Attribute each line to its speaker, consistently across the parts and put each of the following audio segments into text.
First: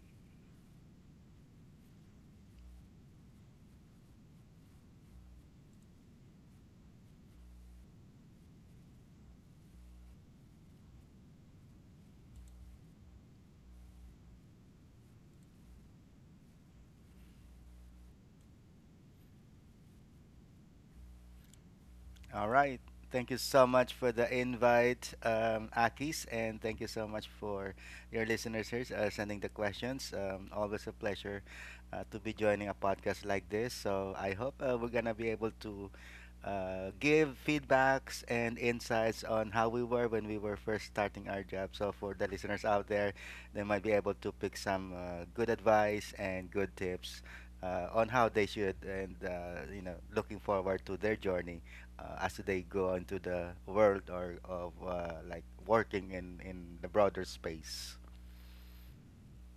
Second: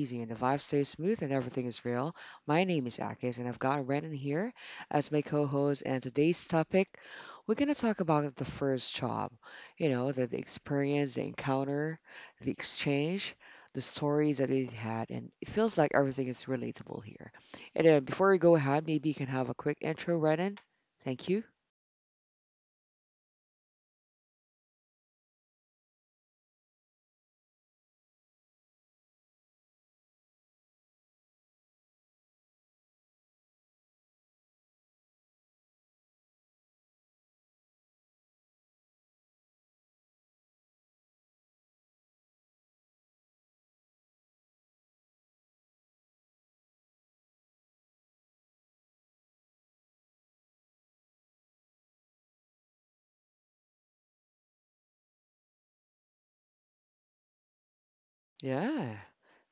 Speaker 1: easy and the vibe stays smooth and everything is real. My name is Akis, and I've got Renan here as my co-host. And today's topic, we're gonna talk about the first job. You know, the experience, the encounter, the exchange, the stories that it had, and it feels like everything is relatable here. And before we go ahead, maybe you can have a quick intro, Renan. Thank you.
Speaker 2: All right. Thank you so much for the invite, Akis, and thank you so much for your listeners here sending the questions. Always a pleasure to be joining a podcast like this. So I hope we're gonna be able to give feedbacks and insights on how we were when we were first starting our job. So for the listeners out there, they might be able to pick some good advice and good tips on how they should and looking forward to their journey as they go into the world or of like working in the broader space.
Speaker 1: Yeah.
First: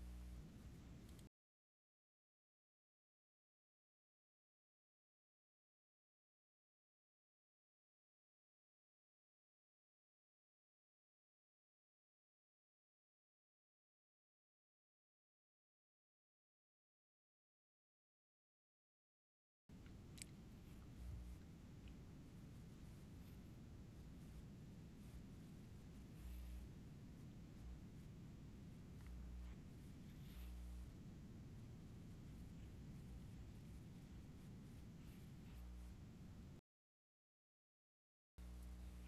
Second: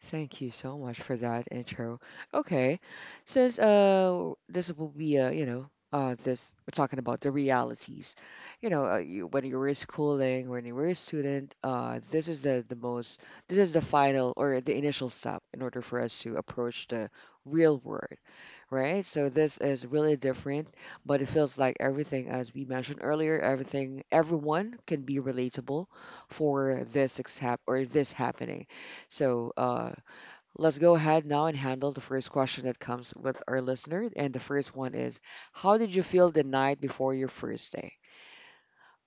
Speaker 1: Thank you so much for that intro. Okay. Since this will be this we're talking about the realities. You when you were schooling, when you were a student, this is the most. This is the final or the initial step in order for us to approach the real world, right? So this is really different, but it feels like everything as we mentioned earlier, everything everyone can be relatable for this except or this happening, so let's go ahead now and handle the first question that comes with our listener. And the first one is, how did you feel the night before your first day?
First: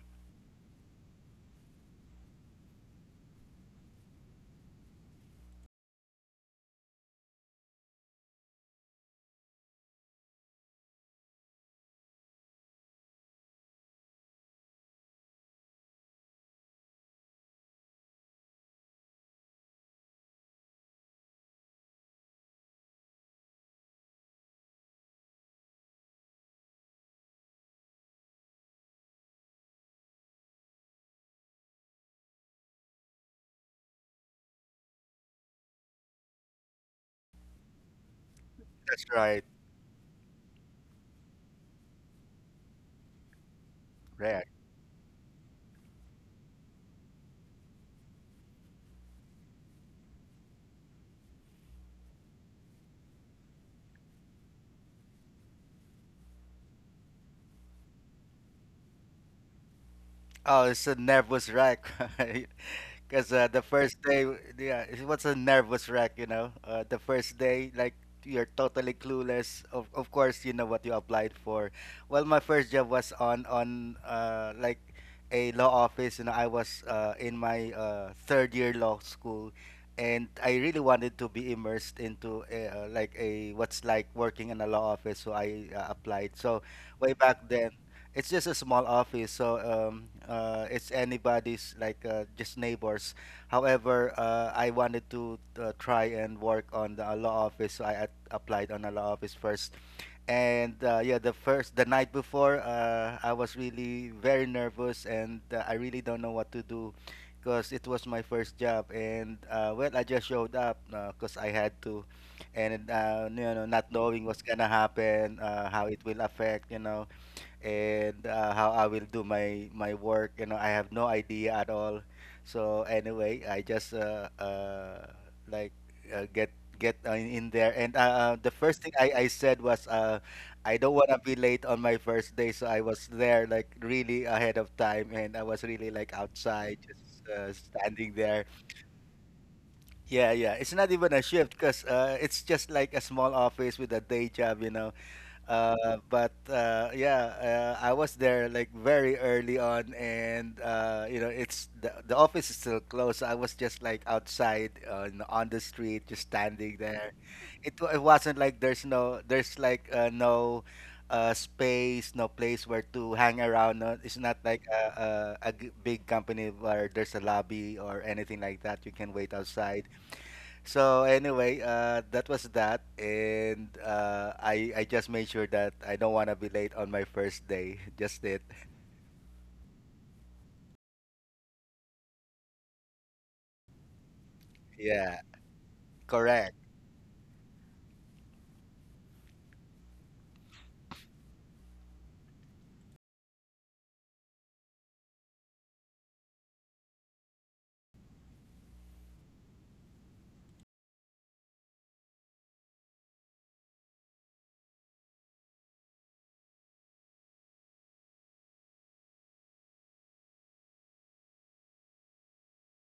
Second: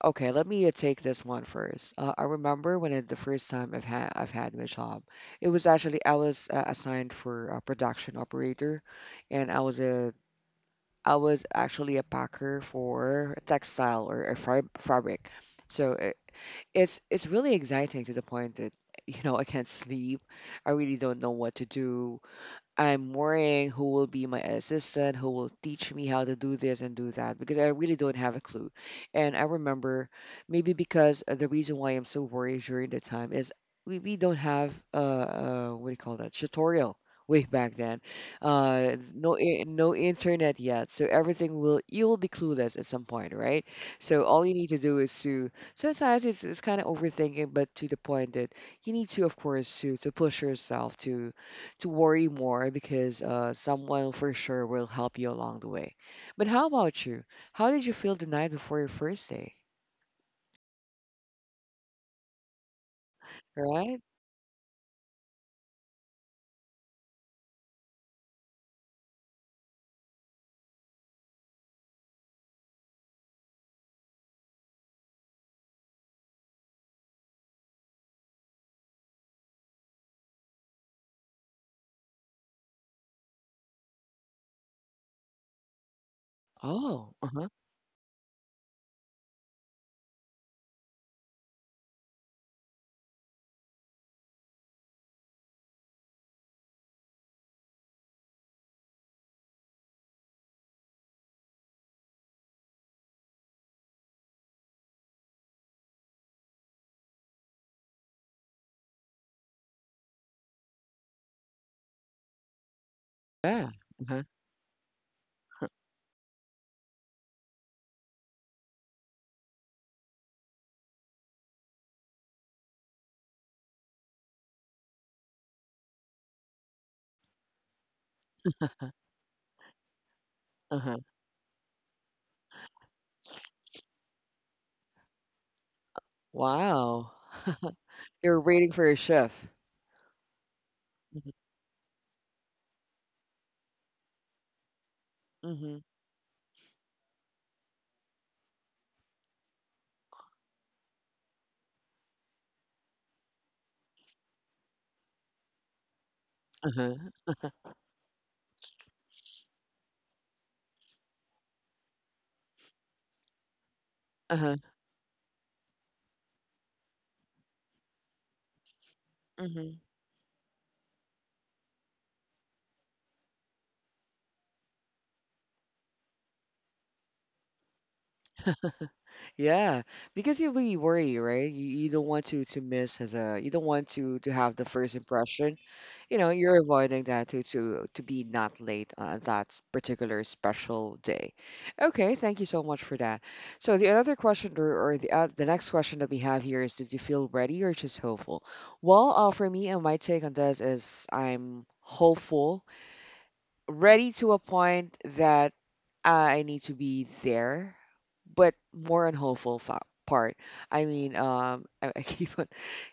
Speaker 1: Okay, let me take this one first. I remember the first time I've had my job, it was actually I was assigned for a production operator, and I was actually a packer for textile or a fabric. So it's really exciting to the point that I can't sleep. I really don't know what to do. I'm worrying who will be my assistant, who will teach me how to do this and do that because I really don't have a clue. And I remember maybe because the reason why I'm so worried during the time is we don't have what do you call that, tutorial way back then.
Speaker 2: That's
Speaker 1: No
Speaker 2: right.
Speaker 1: no internet yet. So everything will, you will be clueless at some point, right? So all
Speaker 2: Right.
Speaker 1: you need to do is to Sometimes it's kind of overthinking, but to the point that you need to, of course, to push yourself to worry more because someone for sure will help you along the way. But how about you? How did you feel the night before your first day?
Speaker 2: Oh, it's a nervous wreck. Because the first
Speaker 1: Right?
Speaker 2: day, yeah, it was a nervous wreck. The first day, like, you're totally clueless. Of course, you know what you applied for. Well, my first job was on like, a law office. You know, I was in my third year law school. And I really wanted to be immersed into a like a what's like working in a law office, so I applied. So way
Speaker 1: Oh,
Speaker 2: back
Speaker 1: uh-huh.
Speaker 2: then, it's just a small office, so it's anybody's, like just neighbors. However, I wanted to try and work on the law office, so I applied on a law office first. And yeah, the night before, I was really very nervous, and I really don't know what to do, because it was my first job. And well, I just showed up, because I had to, and you know,
Speaker 1: Yeah.
Speaker 2: not knowing
Speaker 1: Uh-huh.
Speaker 2: what's gonna happen, how it will affect, and how I will do my work. You know, I have no idea at all. So anyway, I just like uh, get get in there. And the first thing I said was, I don't
Speaker 1: Uh-huh.
Speaker 2: want to be late on my first day. So I was there like really ahead of time, and I was really like outside just.
Speaker 1: Wow.
Speaker 2: Standing
Speaker 1: You're
Speaker 2: there,
Speaker 1: waiting for your shift.
Speaker 2: yeah, yeah, it's not even a
Speaker 1: Mm-hmm.
Speaker 2: shift because it's just like a small office with a day job you know
Speaker 1: Mm-hmm.
Speaker 2: uh, but yeah, I was there like very early on, and it's the office is still closed. So I was just like outside on the street, just standing
Speaker 1: Uh-huh.
Speaker 2: there. It wasn't like there's like no space, no place where to hang around. No, it's not
Speaker 1: Uh-huh.
Speaker 2: like a big company where there's a lobby or anything like that. You can wait
Speaker 1: Mm-hmm.
Speaker 2: outside. So anyway, that was that, and I just made sure that I don't want to be late on my first day. Just it,
Speaker 1: Yeah, because you really worry, right? You don't want to miss the, you don't want to have the first
Speaker 2: yeah,
Speaker 1: impression,
Speaker 2: correct,
Speaker 1: you're avoiding that to be not late on that particular special day. Okay, thank you so much for that. So the other question, or the next question that we have here is, did you feel ready or just hopeful? Well, for me and my take on this is I'm hopeful. Ready to a point that I need to be there, but more on hopeful part. I mean, I keep on,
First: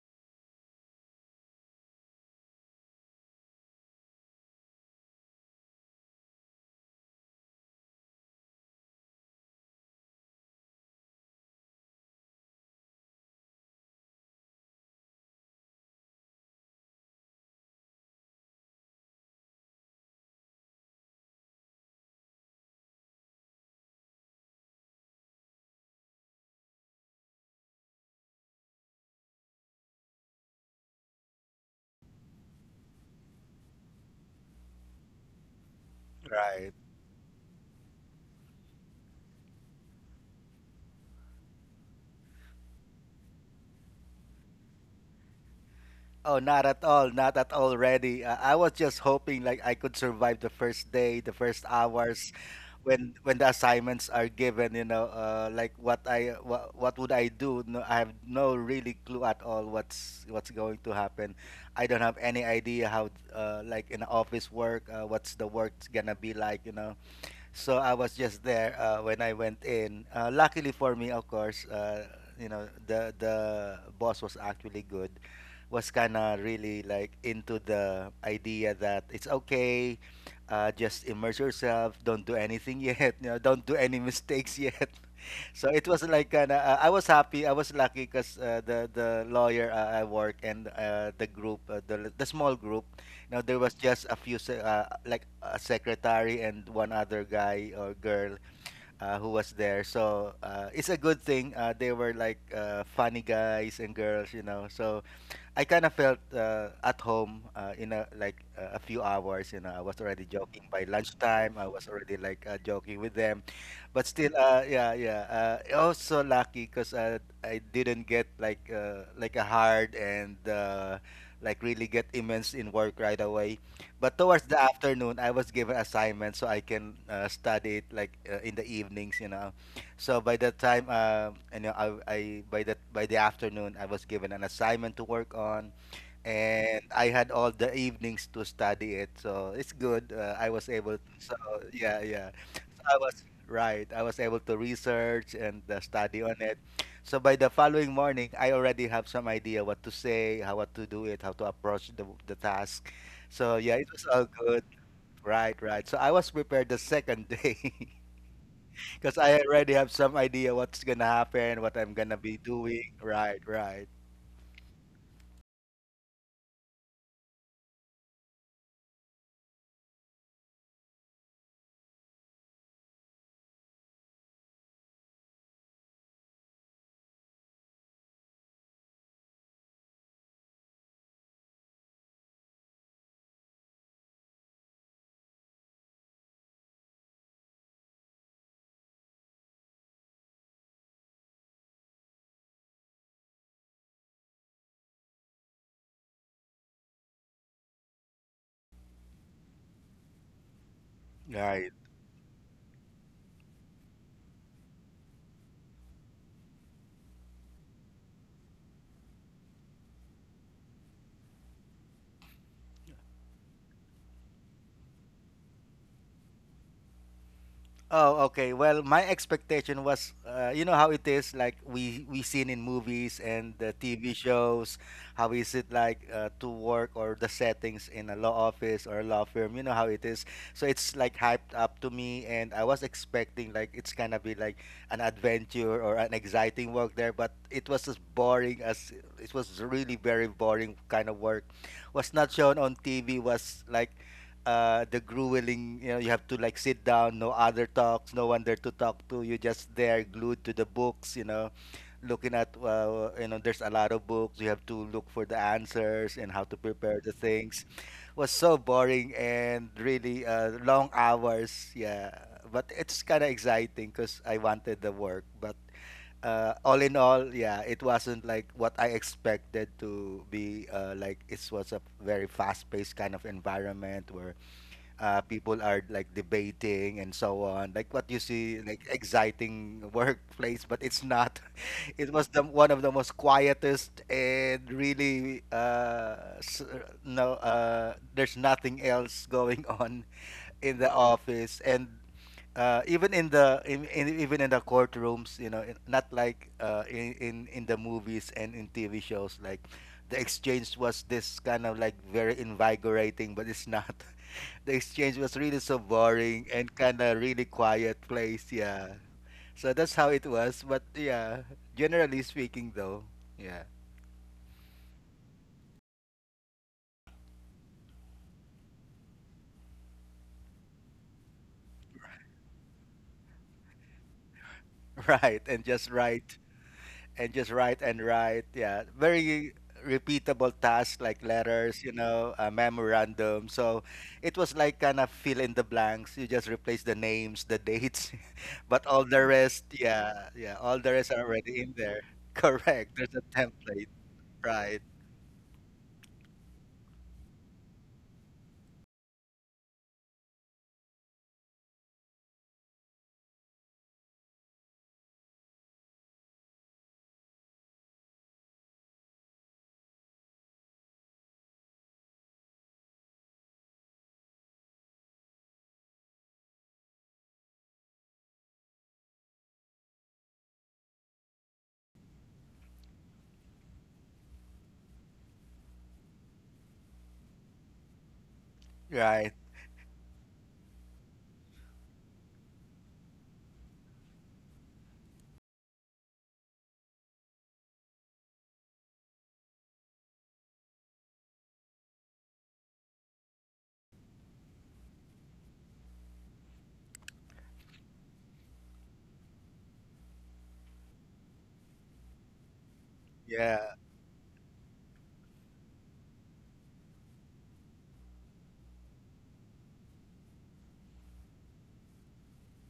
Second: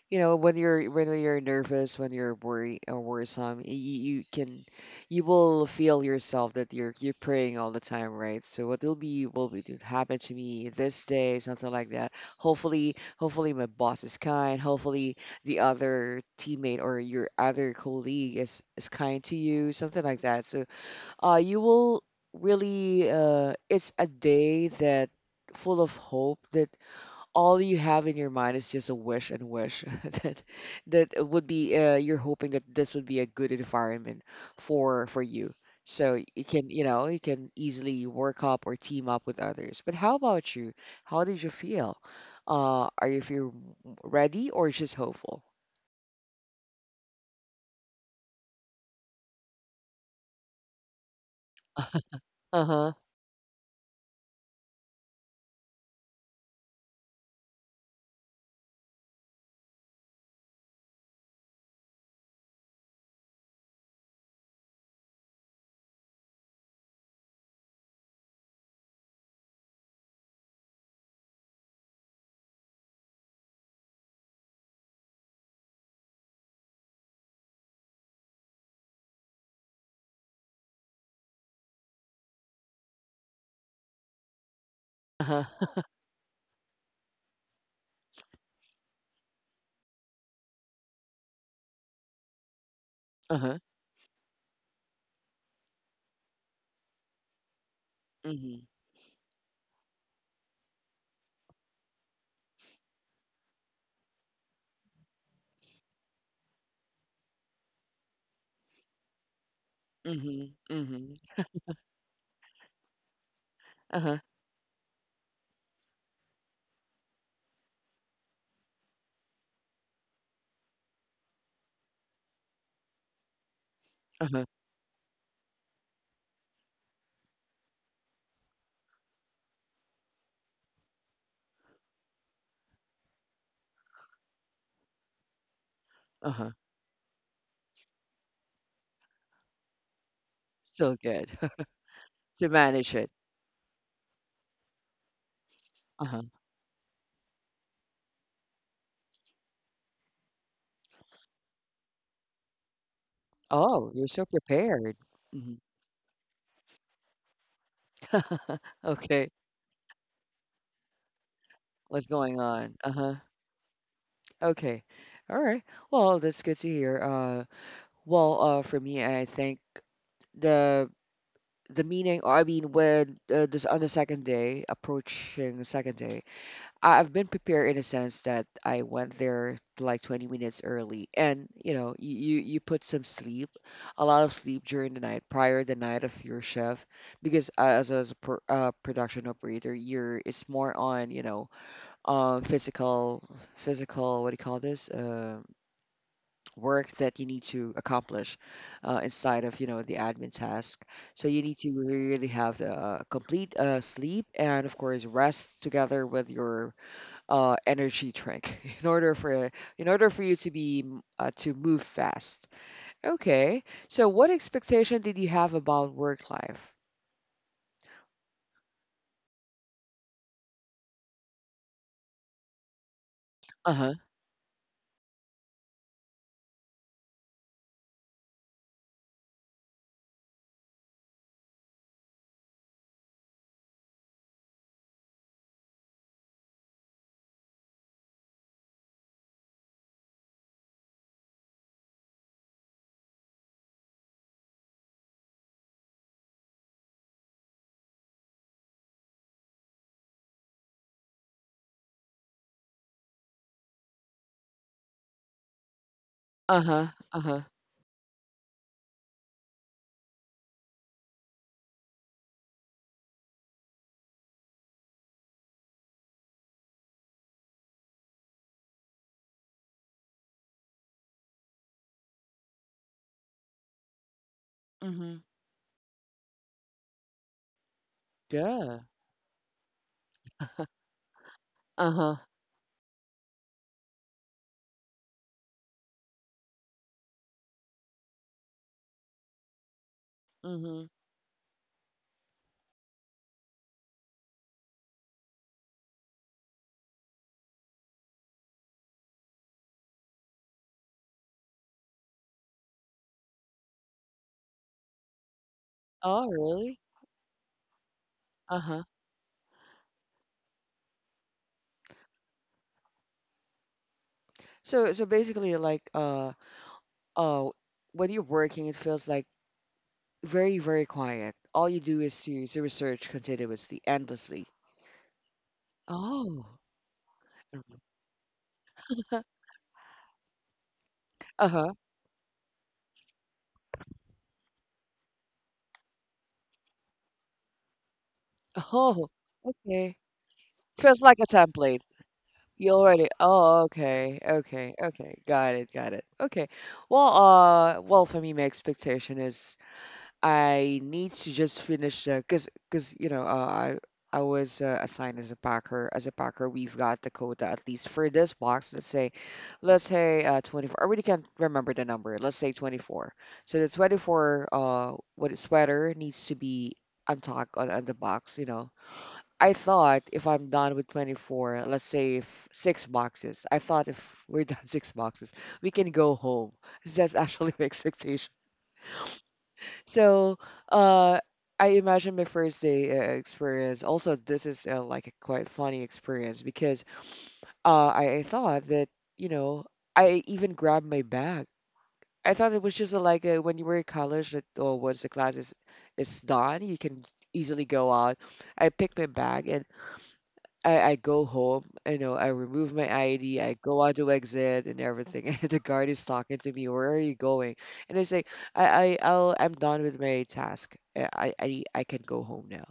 Speaker 1: when you're nervous, when you're worried or worrisome, you can, you will feel yourself that you're praying all the time, right? So what will be to happen to me this day, something like that. Hopefully, my boss is kind. Hopefully the other teammate or your other colleague is kind to you, something like that. So you will really it's a day that full of hope, that all you have in your mind is just a wish and wish that it would be you're hoping that this would be a good environment for you, so you can,
Speaker 2: right.
Speaker 1: you can easily work up or team up with others. But how about you? How did you feel? Are you feel ready or just hopeful?
Speaker 2: Oh, not at all, not at all ready. I was just hoping like I could survive the first day, the first hours
Speaker 1: Uh-huh.
Speaker 2: when the assignments are given, like what would I do? No, I have no really clue at all what's going to happen. I don't have any idea how like in office work, what's the work's gonna be like. So I was just there when I went in. Luckily for me, of course, the boss was actually good. Was kind of really like into the idea that it's okay. Just immerse yourself. Don't do anything yet. You know, don't do any mistakes yet.
Speaker 1: Uh-huh.
Speaker 2: So it was like kinda, I was happy. I was lucky because the lawyer I work and the group, the small group. Now
Speaker 1: Uh-huh.
Speaker 2: there was just a few, like a secretary and one other guy or girl
Speaker 1: Mm-hmm.
Speaker 2: uh, who was there. So it's a good thing. They were like funny guys and girls. So I kind of felt at home in a like a few hours. You know, I was already
Speaker 1: Mm-hmm.
Speaker 2: joking by
Speaker 1: Mm-hmm.
Speaker 2: lunchtime. I was already like joking with them, but
Speaker 1: Uh-huh.
Speaker 2: still, yeah, yeah. Also lucky because I didn't get like a hard and like really get immense in work right away. But towards
Speaker 1: Uh-huh.
Speaker 2: the afternoon, I was given assignments so I can study it like in the evenings. You know, so by that time, I by that by the afternoon, I was given an assignment to work on,
Speaker 1: Uh-huh.
Speaker 2: and I had all the evenings to study it. So it's good. I was
Speaker 1: Still
Speaker 2: able.
Speaker 1: good.
Speaker 2: So yeah, yeah.
Speaker 1: To
Speaker 2: So
Speaker 1: manage
Speaker 2: I
Speaker 1: it.
Speaker 2: was right. I was able to research and study
Speaker 1: Uh-huh.
Speaker 2: on it. So by the following morning, I already have some idea what to say, how what to do it, how to approach the task. So yeah, it
Speaker 1: Oh,
Speaker 2: was
Speaker 1: you're
Speaker 2: all
Speaker 1: so
Speaker 2: good.
Speaker 1: prepared. Mhm.
Speaker 2: Right, right. So I was prepared the second day. Because
Speaker 1: Okay.
Speaker 2: I already have some idea what's gonna happen, what I'm
Speaker 1: What's
Speaker 2: gonna be
Speaker 1: going on?
Speaker 2: doing.
Speaker 1: Uh-huh.
Speaker 2: Right, right,
Speaker 1: Okay. All right. Well, that's good to hear. Well, for me, I think the the meaning, I mean, when this, on the second day, approaching the second day, I've been prepared in a sense that I went there like 20 minutes early, and you put some sleep, a lot of sleep during the night, prior the night of your shift, because as a production operator, you're it's more on, um, physical physical what do you call this, work that you need to accomplish, inside of, the admin task. So you need
Speaker 2: right.
Speaker 1: to really have the complete sleep and, of course, rest, together with your energy drink in order for, you to be to move fast. Okay. So what expectation did you have about work life?
Speaker 2: Oh, okay. Well, my expectation was, you know how it is, like we seen in movies and
Speaker 1: Uh
Speaker 2: the
Speaker 1: huh.
Speaker 2: TV shows, how is it like to work or the settings in a law office or a law firm? You know how it is. So it's like hyped up to me, and I was expecting like it's gonna be like an adventure or an exciting work there, but it was as boring as it was really very boring kind of work. Was not shown on TV. Was like the grueling, you have to like sit down, no other talks, no one there to talk to. You're just there glued to the books, looking at, there's a lot of books. You have to look for the answers and how to
Speaker 1: Uh huh.
Speaker 2: prepare the
Speaker 1: Uh huh.
Speaker 2: things. Was so boring and really long hours. Yeah. But it's kind of exciting because I wanted the work. But all in all, yeah, it wasn't like what I expected to be. Like it was a very fast-paced kind of environment where
Speaker 1: Mm-hmm.
Speaker 2: people are like debating and so on like what you see like
Speaker 1: Yeah.
Speaker 2: exciting workplace but it's not
Speaker 1: Uh
Speaker 2: it
Speaker 1: huh.
Speaker 2: was the one of the most quietest and really no there's nothing else going on in
Speaker 1: Mm-hmm.
Speaker 2: the office and even in the in even in the courtrooms you know not like in the movies and in TV shows like the exchange was this kind of like very invigorating but it's not the exchange was really so
Speaker 1: Oh,
Speaker 2: boring and
Speaker 1: really?
Speaker 2: kind of really quiet place
Speaker 1: Uh huh.
Speaker 2: yeah so that's how it was but yeah generally speaking though yeah
Speaker 1: So basically, like, oh, when you're working, it feels like very very quiet. All you do is to research continuously, endlessly.
Speaker 2: Right,
Speaker 1: Oh.
Speaker 2: and just write and write. Yeah, very repeatable tasks like
Speaker 1: Uh huh.
Speaker 2: letters, a memorandum. So it was like kind of fill in the blanks. You just replace the names, the dates, but all
Speaker 1: Oh.
Speaker 2: the rest,
Speaker 1: Okay.
Speaker 2: yeah, yeah, all the
Speaker 1: Feels
Speaker 2: rest
Speaker 1: like
Speaker 2: are
Speaker 1: a
Speaker 2: already in
Speaker 1: template.
Speaker 2: there.
Speaker 1: You
Speaker 2: Correct.
Speaker 1: already,
Speaker 2: There's a
Speaker 1: oh,
Speaker 2: template.
Speaker 1: okay, okay,
Speaker 2: Right.
Speaker 1: okay. Got it, got it. Okay. Well, for me, my expectation is I need to just finish the, cause I was assigned as a packer. As a packer, we've got the quota at least for this box. Let's say 24. I really can't remember the number. Let's say 24. So the 24 what sweater needs to be untucked on, the box. I thought if I'm done with 24, let's say if six boxes, I thought if we're done six boxes, we can go home. That's actually my expectation.
Speaker 2: Right.
Speaker 1: So, uh, I imagine my first day experience. Also, this is like, a quite funny experience because I thought that, you know, I even grabbed my bag. I thought it was just like, when you were in college, that oh, once the class is done, you can easily go out. I picked my bag and. I go home, you know, I remove my ID, I
Speaker 2: Yeah.
Speaker 1: go out to exit and everything. And the guard is talking to me, "Where are you going?" And I say, " I'm done with my task. I can go home now."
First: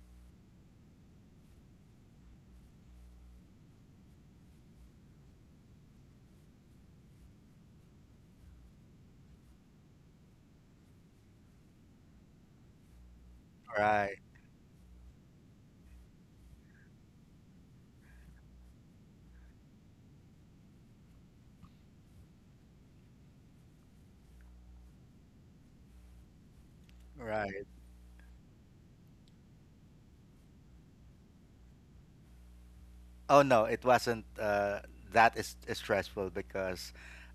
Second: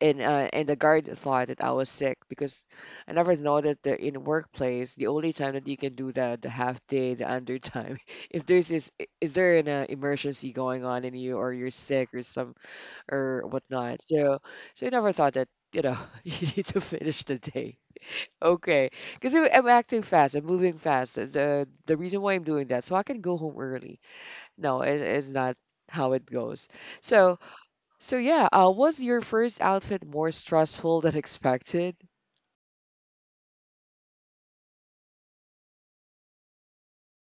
Speaker 1: And and the guard thought that I was sick because I never know that the, in workplace, the only time that you can do that, the half day, the under time, if there's is there an emergency going on in you, or you're sick or some or whatnot.
Speaker 2: Right.
Speaker 1: So, I never thought that, you need to finish the day. Okay, because I'm acting fast, I'm moving fast. The reason why I'm doing that, so I can go home early. No, it, it's not how it goes. So,
Speaker 2: Right.
Speaker 1: yeah, was your first outfit more stressful than expected?
Speaker 2: Oh no, it wasn't that is stressful because,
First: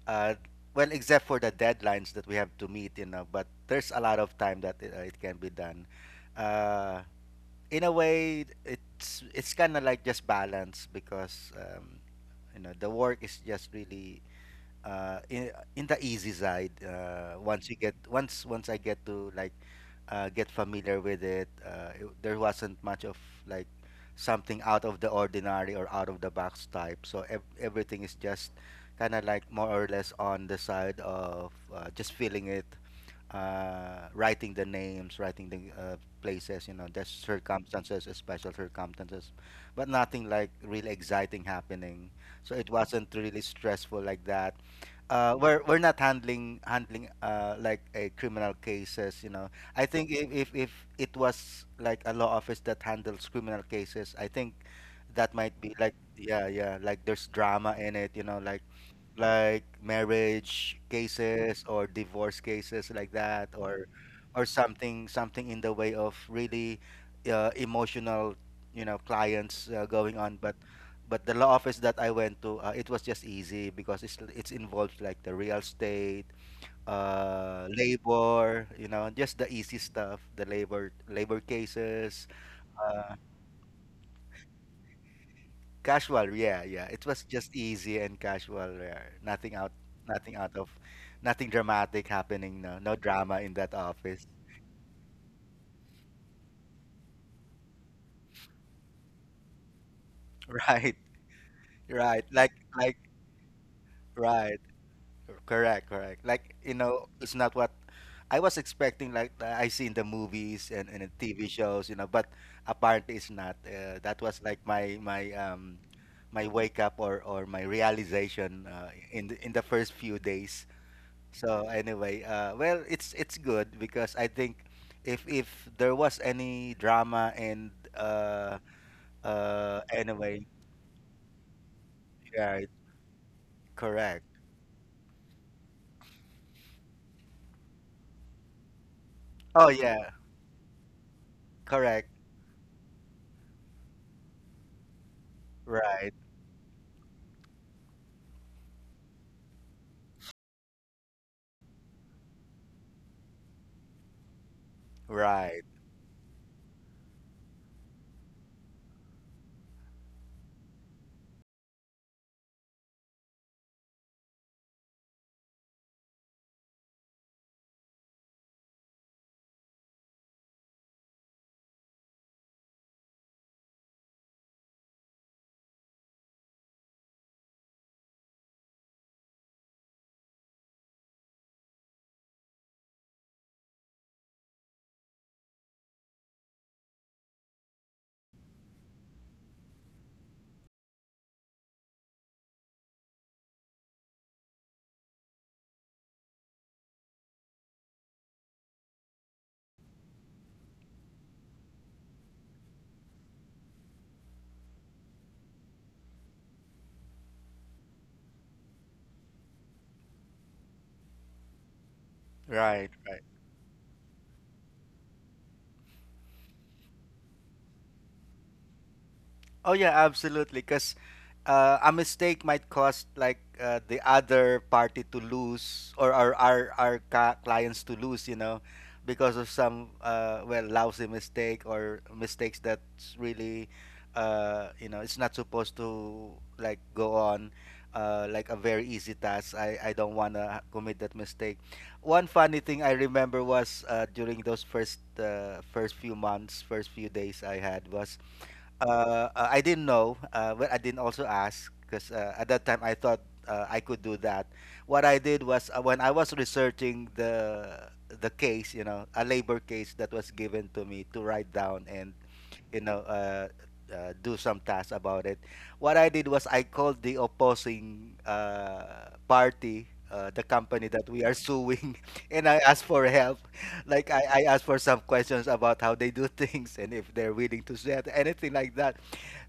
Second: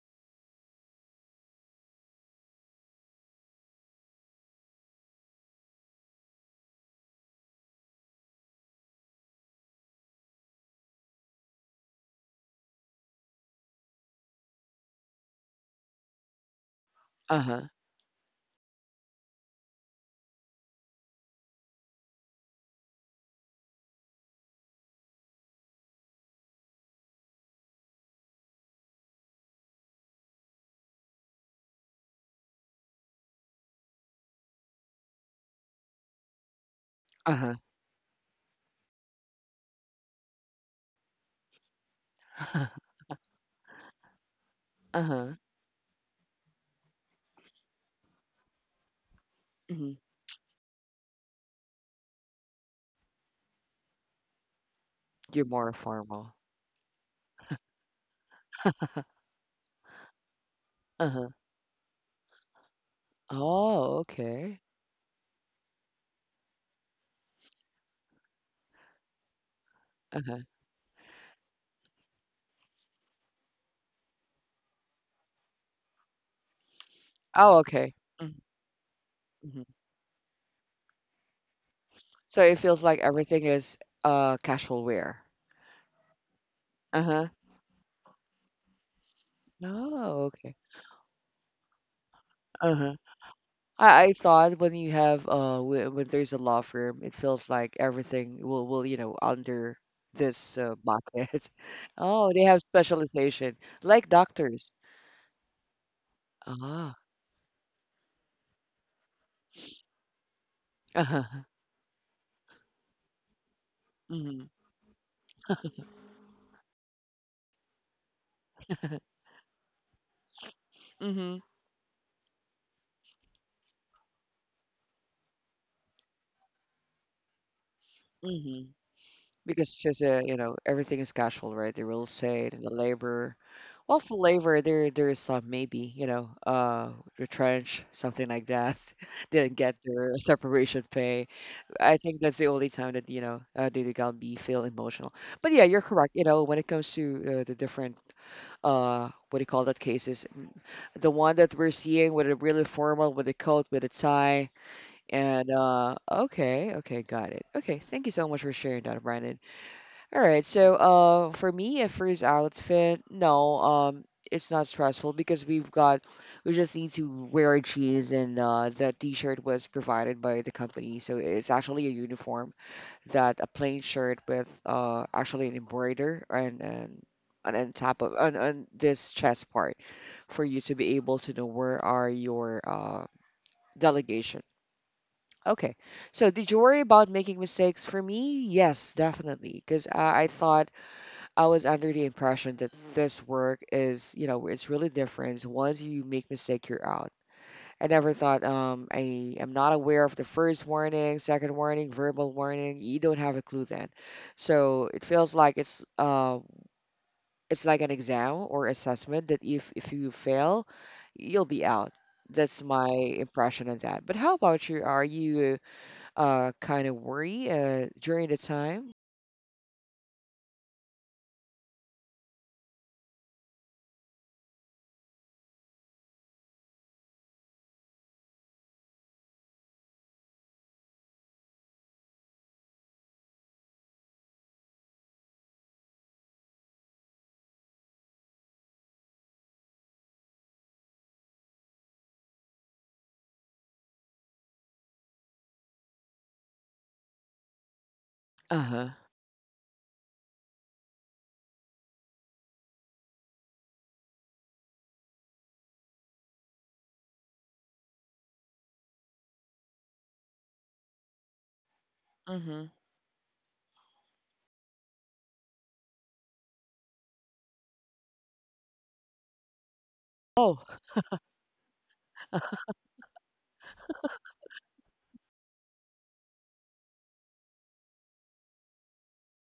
Speaker 2: uh, well, except for the deadlines that we have to meet, but there's a lot of time that it can be done. Uh, in a way, it's kind of like just balance because the work is just really in the easy side. Uh,
Speaker 1: Uh huh.
Speaker 2: once you get once once I get to like get familiar with it, there wasn't much of like something out of the ordinary or out of the box type. So everything is just kind of like more or less on the side of just feeling it writing the names, writing the places, there's
Speaker 1: Uh huh.
Speaker 2: circumstances, special circumstances, but nothing like really exciting happening. So it wasn't really stressful like that.
Speaker 1: Uh huh.
Speaker 2: We're not handling like a criminal cases. I
Speaker 1: Hmm.
Speaker 2: think if it was like a law office that handles criminal cases, I think that
Speaker 1: You're
Speaker 2: might
Speaker 1: more
Speaker 2: be like
Speaker 1: formal.
Speaker 2: yeah yeah like there's drama in it, like marriage
Speaker 1: Uh huh.
Speaker 2: cases or divorce cases like that or
Speaker 1: Oh, okay.
Speaker 2: something in the way of really emotional clients going
Speaker 1: Uh
Speaker 2: on
Speaker 1: huh.
Speaker 2: but the law office that I went to it was just easy because it's involved like the real estate
Speaker 1: Oh, okay.
Speaker 2: labor just the
Speaker 1: Mm-hmm.
Speaker 2: easy stuff the labor cases
Speaker 1: So it feels like
Speaker 2: uh,
Speaker 1: everything is casual wear.
Speaker 2: Casual, yeah, yeah.
Speaker 1: Uh
Speaker 2: It was
Speaker 1: huh.
Speaker 2: just easy and casual, yeah. Nothing out,
Speaker 1: Oh,
Speaker 2: nothing
Speaker 1: okay.
Speaker 2: out of, Nothing dramatic happening.
Speaker 1: Uh
Speaker 2: No,
Speaker 1: huh.
Speaker 2: no drama in that
Speaker 1: I
Speaker 2: office.
Speaker 1: thought when you have when there's a law firm, it feels like everything will under this
Speaker 2: Right,
Speaker 1: bucket.
Speaker 2: right.
Speaker 1: Oh, they have
Speaker 2: Like,
Speaker 1: specialization like
Speaker 2: right.
Speaker 1: doctors.
Speaker 2: Correct, correct. Like, you
Speaker 1: Ah,
Speaker 2: know, it's not what I was expecting. Like I see in the movies and in TV shows, you know. But apparently, it's not. That was
Speaker 1: mm-hmm,
Speaker 2: like my my wake up or my realization in in the first few days.
Speaker 1: mm-hmm,
Speaker 2: So anyway, well, it's good because I think if there was any drama and
Speaker 1: mm-hmm. Because it's
Speaker 2: uh
Speaker 1: just
Speaker 2: anyway,
Speaker 1: everything is casual, right? The real estate and the
Speaker 2: right,
Speaker 1: labor. Well, for
Speaker 2: correct.
Speaker 1: labor, there's some, maybe, retrench, something like that. Didn't
Speaker 2: Oh
Speaker 1: get
Speaker 2: yeah,
Speaker 1: their separation pay. I
Speaker 2: correct.
Speaker 1: think that's the only time that they got me feel emotional. But yeah, you're correct.
Speaker 2: Right,
Speaker 1: When it comes to the different what do you call that, cases, the one that we're seeing with a really formal, with a coat, with a tie, and
Speaker 2: right,
Speaker 1: okay, okay, got it. Okay, thank you so much for sharing that, Brandon. All right, so for me, a first outfit, no, it's not stressful because we just need to wear jeans, and that T-shirt was provided by the company, so it's actually a uniform, that a plain shirt with actually an embroider, and on top of, on this chest part, for you to be able to know where are your delegation. Okay. So did you worry about making mistakes? For me, yes, definitely, because I thought I was under the impression that this work is, it's really different. Once you make mistake, you're out. I never thought I am not aware of the first warning, second warning, verbal warning. You don't have a clue then. So it feels like it's it's like an exam or assessment that if you fail, you'll be out. That's my
Speaker 2: right, right.
Speaker 1: impression of that. But how about you? Are you kind of worried during the time?
Speaker 2: Oh yeah, absolutely. Because a mistake might cost like the other party to lose, or our clients to lose. You know, because of some well, lousy mistake or mistakes that's really, you know, it's not supposed to like go on. Like a very easy task. I don't want to commit that mistake. One funny thing I remember was during those first few months, first few days I had was
Speaker 1: Uh huh.
Speaker 2: I didn't know, but I didn't also ask because at that time I thought I could do that. What I did was when I was researching the case, you know, a labor case that was given to me to write down and
Speaker 1: Mm-hmm.
Speaker 2: you know, uh, do some tasks about it. What I did was I called the opposing party, the
Speaker 1: Oh,
Speaker 2: company that we are suing, and I asked for help. Like I asked for some questions about how they do things and if they're willing to share anything like that.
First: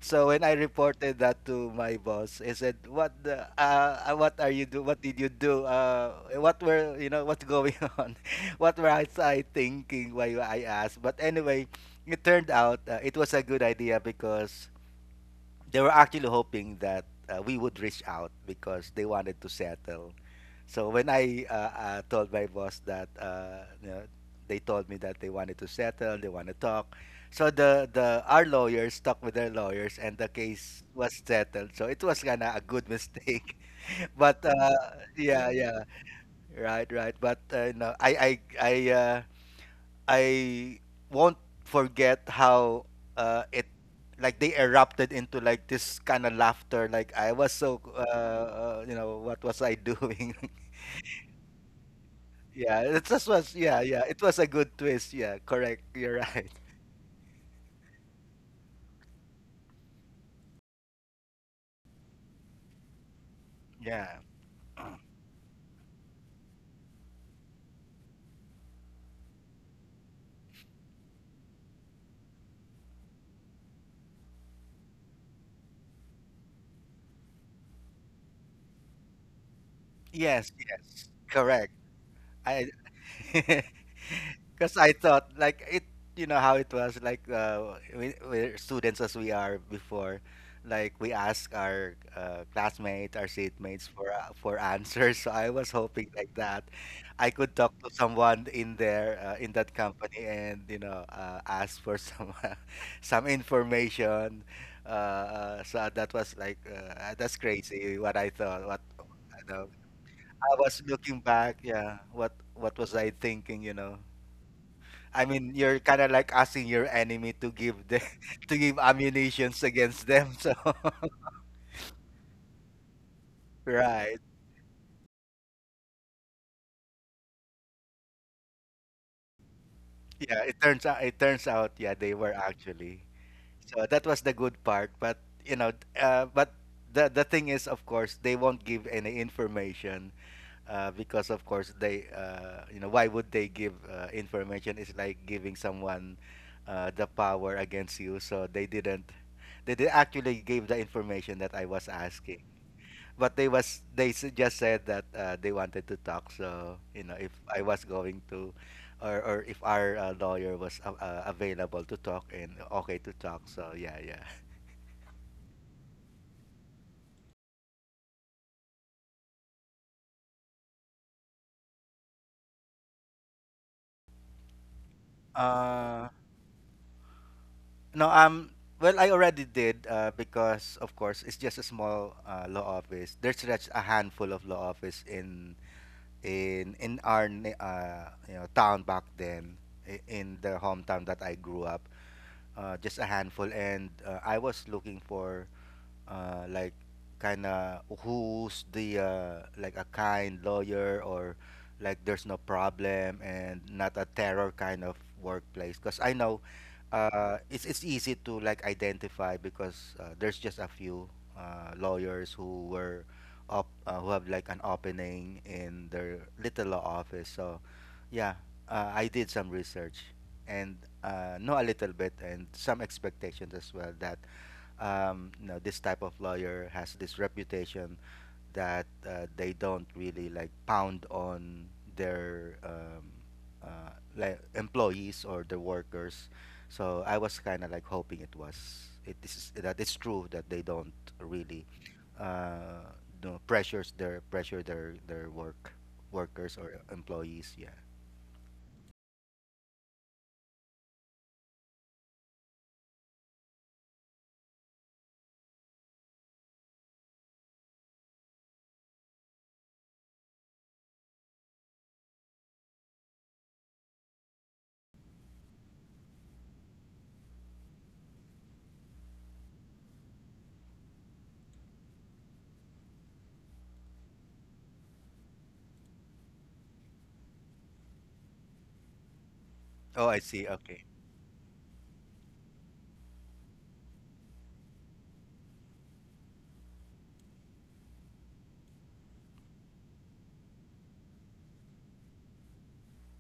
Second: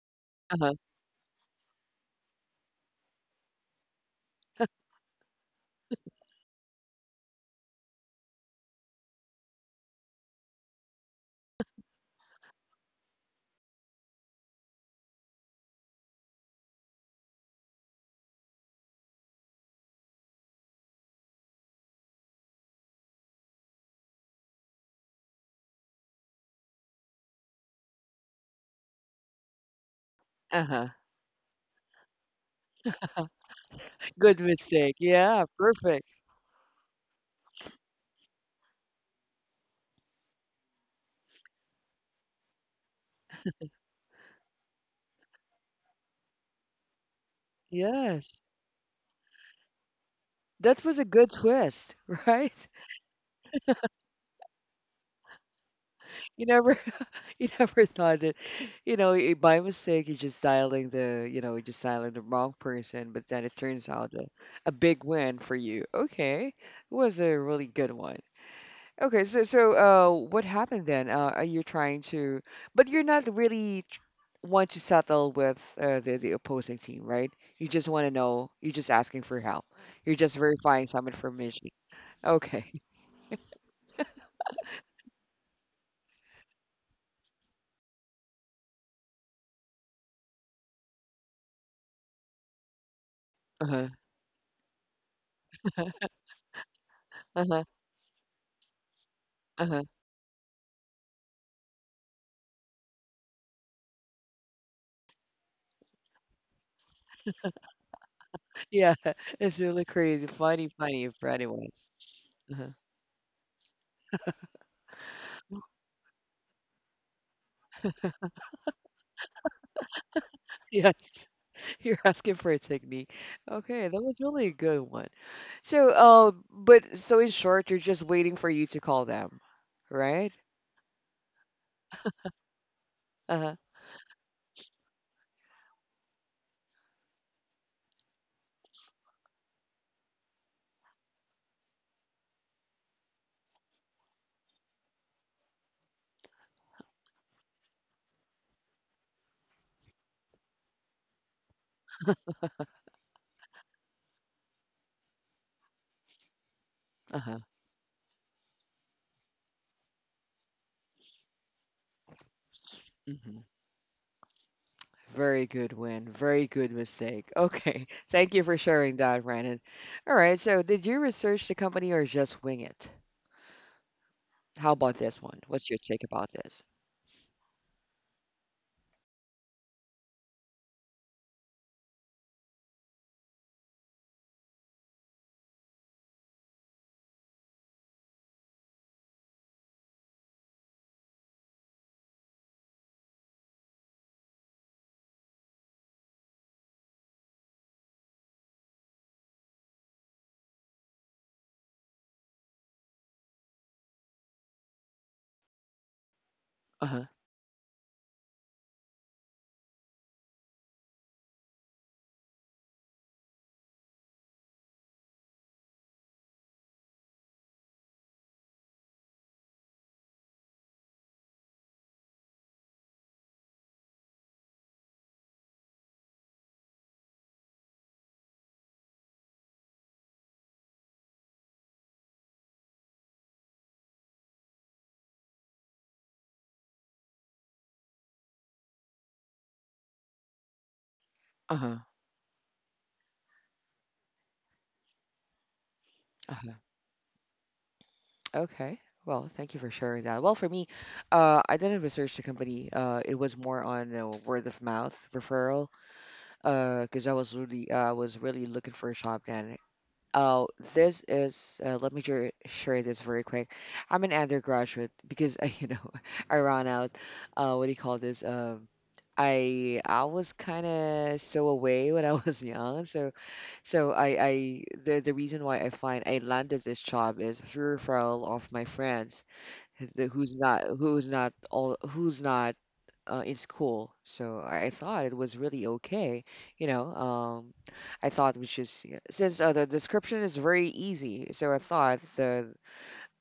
Speaker 2: So when I
Speaker 1: uh-huh.
Speaker 2: reported that to my boss, he said, "What the? What are you do? What did you do? What were you know? What's going on? What was I thinking?" Why I asked. But anyway, it turned out it was a good idea because they were actually hoping that we would reach out because they wanted to settle. So when I told my boss that you know, they told me that they wanted to settle, they want to talk. So the our lawyers talked with their lawyers and the case
Speaker 1: Uh-huh.
Speaker 2: was settled. So it was kind of a good mistake.
Speaker 1: Good
Speaker 2: But
Speaker 1: mistake. Yeah,
Speaker 2: yeah, yeah,
Speaker 1: perfect.
Speaker 2: right, right. But no, I won't forget how it like they erupted into like this kind of laughter. Like I was so
Speaker 1: Yes.
Speaker 2: you know, what was I doing?
Speaker 1: That was a good twist, right?
Speaker 2: Yeah, it just was. Yeah, yeah, it was a good twist. Yeah, correct. You're
Speaker 1: You
Speaker 2: right.
Speaker 1: never You never thought that, by mistake, you're just dialing the you're just dialing the wrong person, but then it turns out
Speaker 2: Yeah.
Speaker 1: a big win for you. Okay, it was a really good one. Okay, so what happened then? Are you trying to but you're not really want to settle with the opposing team, right? You just want to know. You're just asking for help. You're just
Speaker 2: Yes.
Speaker 1: verifying
Speaker 2: Yes.
Speaker 1: some information.
Speaker 2: Correct. I.
Speaker 1: Okay.
Speaker 2: Because I thought like it, you know how it was like we're students as we are before, like we ask our classmates, our seatmates
Speaker 1: Uh-huh.
Speaker 2: for answers. So I was hoping like that, I could
Speaker 1: Uh-huh.
Speaker 2: talk to someone in there in that
Speaker 1: Uh-huh.
Speaker 2: company and you know ask for some some information. So that was like that's crazy what I thought. What
Speaker 1: Yeah,
Speaker 2: I
Speaker 1: it's
Speaker 2: know.
Speaker 1: really crazy,
Speaker 2: I
Speaker 1: funny,
Speaker 2: was
Speaker 1: funny
Speaker 2: looking
Speaker 1: for
Speaker 2: back,
Speaker 1: anyone.
Speaker 2: yeah. What was I thinking? You know. I mean, you're kind of like asking your enemy to give the to give ammunitions against them. So,
Speaker 1: Yes, you're asking for a technique. Okay, that
Speaker 2: right.
Speaker 1: was really a good one. So, but so in short, you're just waiting for you to call them, right?
Speaker 2: Yeah, it turns out, it turns out, yeah, they were actually.
Speaker 1: Uh-huh.
Speaker 2: So that was the good part, but you know, but the thing is, of course, they won't give any information because of course they you know, why would they give information? It's like giving someone the power against you. So they didn't, they actually gave the information that I was asking, but they was they s- just said that they wanted to talk, so you know, if
Speaker 1: Uh-huh.
Speaker 2: I was going to, or if our lawyer was available to talk and okay to talk,
Speaker 1: Hmm.
Speaker 2: so yeah, yeah.
Speaker 1: Very good win. Very good mistake. Okay. Thank you for sharing that, Brandon. All right. So, did you research the company or just wing it? How about this one? What's your take
Speaker 2: uh
Speaker 1: about this?
Speaker 2: no, well, I already did, because of course it's just a small law office, there's just a handful of law office in in our you know, town back then, in the hometown that I grew up. Just a handful, and I was looking for like, kind of who's the like a kind lawyer or like there's no problem and not a terror kind of workplace, because I know
Speaker 1: Uh-huh.
Speaker 2: it's easy to like identify because there's just a few lawyers who were up who have like an opening in their little law office, so yeah. I did some research and know a little bit and some expectations as well that, you know, this type of lawyer has this reputation that they don't really like pound on their uh, like, employees or the workers. So I was kind of like hoping it was, it is that it's true that they don't really
Speaker 1: Uh-huh.
Speaker 2: uh, you know, pressure their work
Speaker 1: Uh-huh.
Speaker 2: workers or employees. Yeah.
Speaker 1: Okay. Well, thank you for sharing that. Well, for me, I didn't research the company. It was more on word of mouth referral. Because I was really, I was really looking for a job then. Oh, this is. Let me share this very quick. I'm an undergraduate because I, you know, I ran out. What do you call this? I was kind of so away when I was young, so so I the reason why I landed this job is through referral of my friends
Speaker 2: Oh, I see. Okay.
Speaker 1: who's not in school. So I thought it was really okay. You know, I thought which is since the description is very easy, so I thought the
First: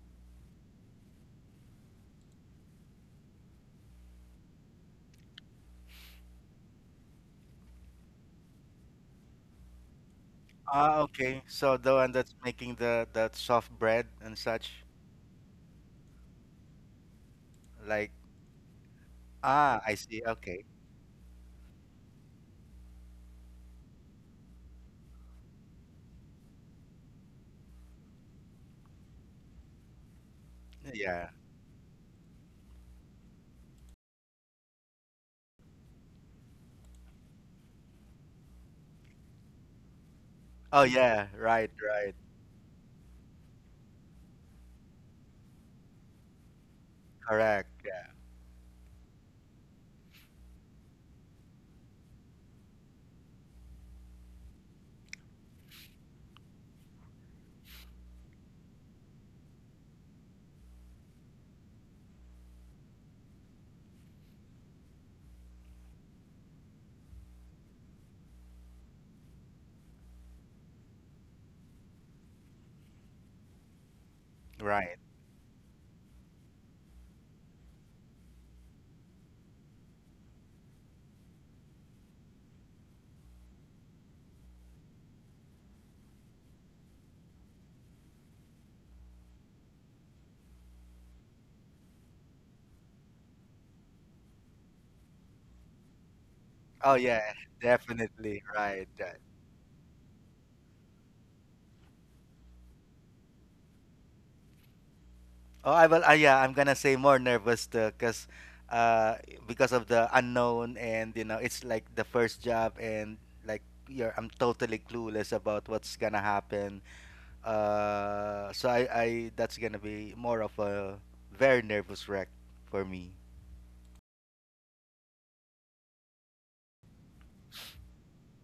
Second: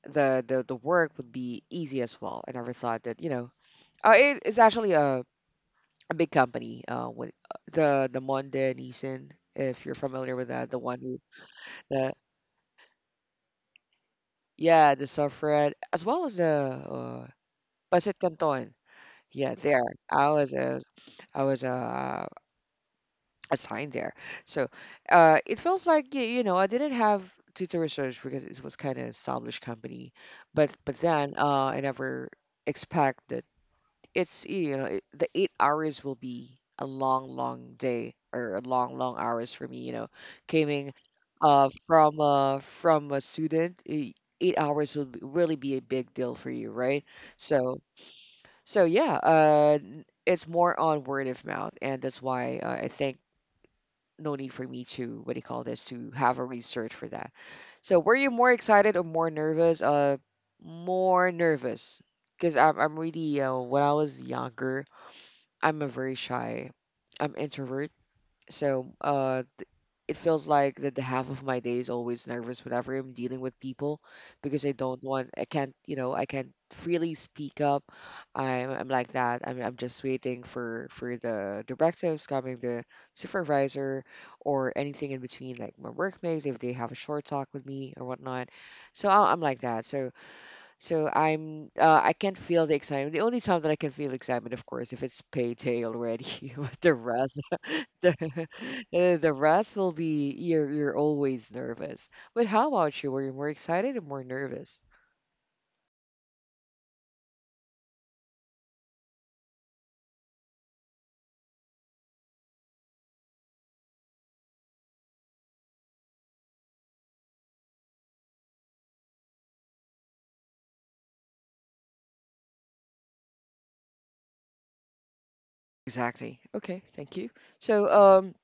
Speaker 1: the the the work would be easy as well. I never thought that you know it's actually a big company. With the Monde Nissan, if you're familiar with that, the one
Speaker 2: Ah,
Speaker 1: who
Speaker 2: okay. So the one
Speaker 1: the
Speaker 2: that's making the soft bread and such,
Speaker 1: yeah the suffrette as well as the
Speaker 2: like
Speaker 1: Pasit Canton. Yeah,
Speaker 2: ah,
Speaker 1: there.
Speaker 2: I see.
Speaker 1: I was
Speaker 2: Okay.
Speaker 1: a, I was assigned there. So it feels like you know I didn't have tutor research because it was kind of established company, but but
Speaker 2: Yeah.
Speaker 1: then uh, I never expect that it's you know it, the 8 hours will be a long long day or a long long hours for me. You know,
Speaker 2: Oh
Speaker 1: coming
Speaker 2: yeah, right, right.
Speaker 1: from a student, 8 hours will really be a big deal for you, right?
Speaker 2: Correct.
Speaker 1: So
Speaker 2: Yeah.
Speaker 1: it's more on word of mouth, and that's why I think no need for me to what do you call this to have a research for that. So were you more excited or more nervous? More nervous, because I'm really when I was younger, I'm a very shy, I'm introvert. So it feels like that the half of my day is always nervous whenever I'm dealing with people because I
Speaker 2: Right.
Speaker 1: don't want I can't you know I can't freely speak up. I'm like that. I'm just waiting for the directives coming, the supervisor or anything in between, like my workmates if they have a short talk with me or whatnot. So I'm like that. So I can't feel the excitement. The only time that I can feel excitement, of course, if it's payday already. But the
Speaker 2: Oh yeah,
Speaker 1: rest the,
Speaker 2: definitely. Right, right.
Speaker 1: the rest will be you're always nervous. But how about you? Were you more excited or more nervous?
Speaker 2: Oh, I will. Yeah, I'm gonna say more nervous too, cause, uh, because of the unknown, and you know, it's like the first job and like you're I'm totally clueless about what's gonna happen. I, that's gonna be more of a very nervous wreck for me.
Speaker 1: Exactly. Okay, thank you. So,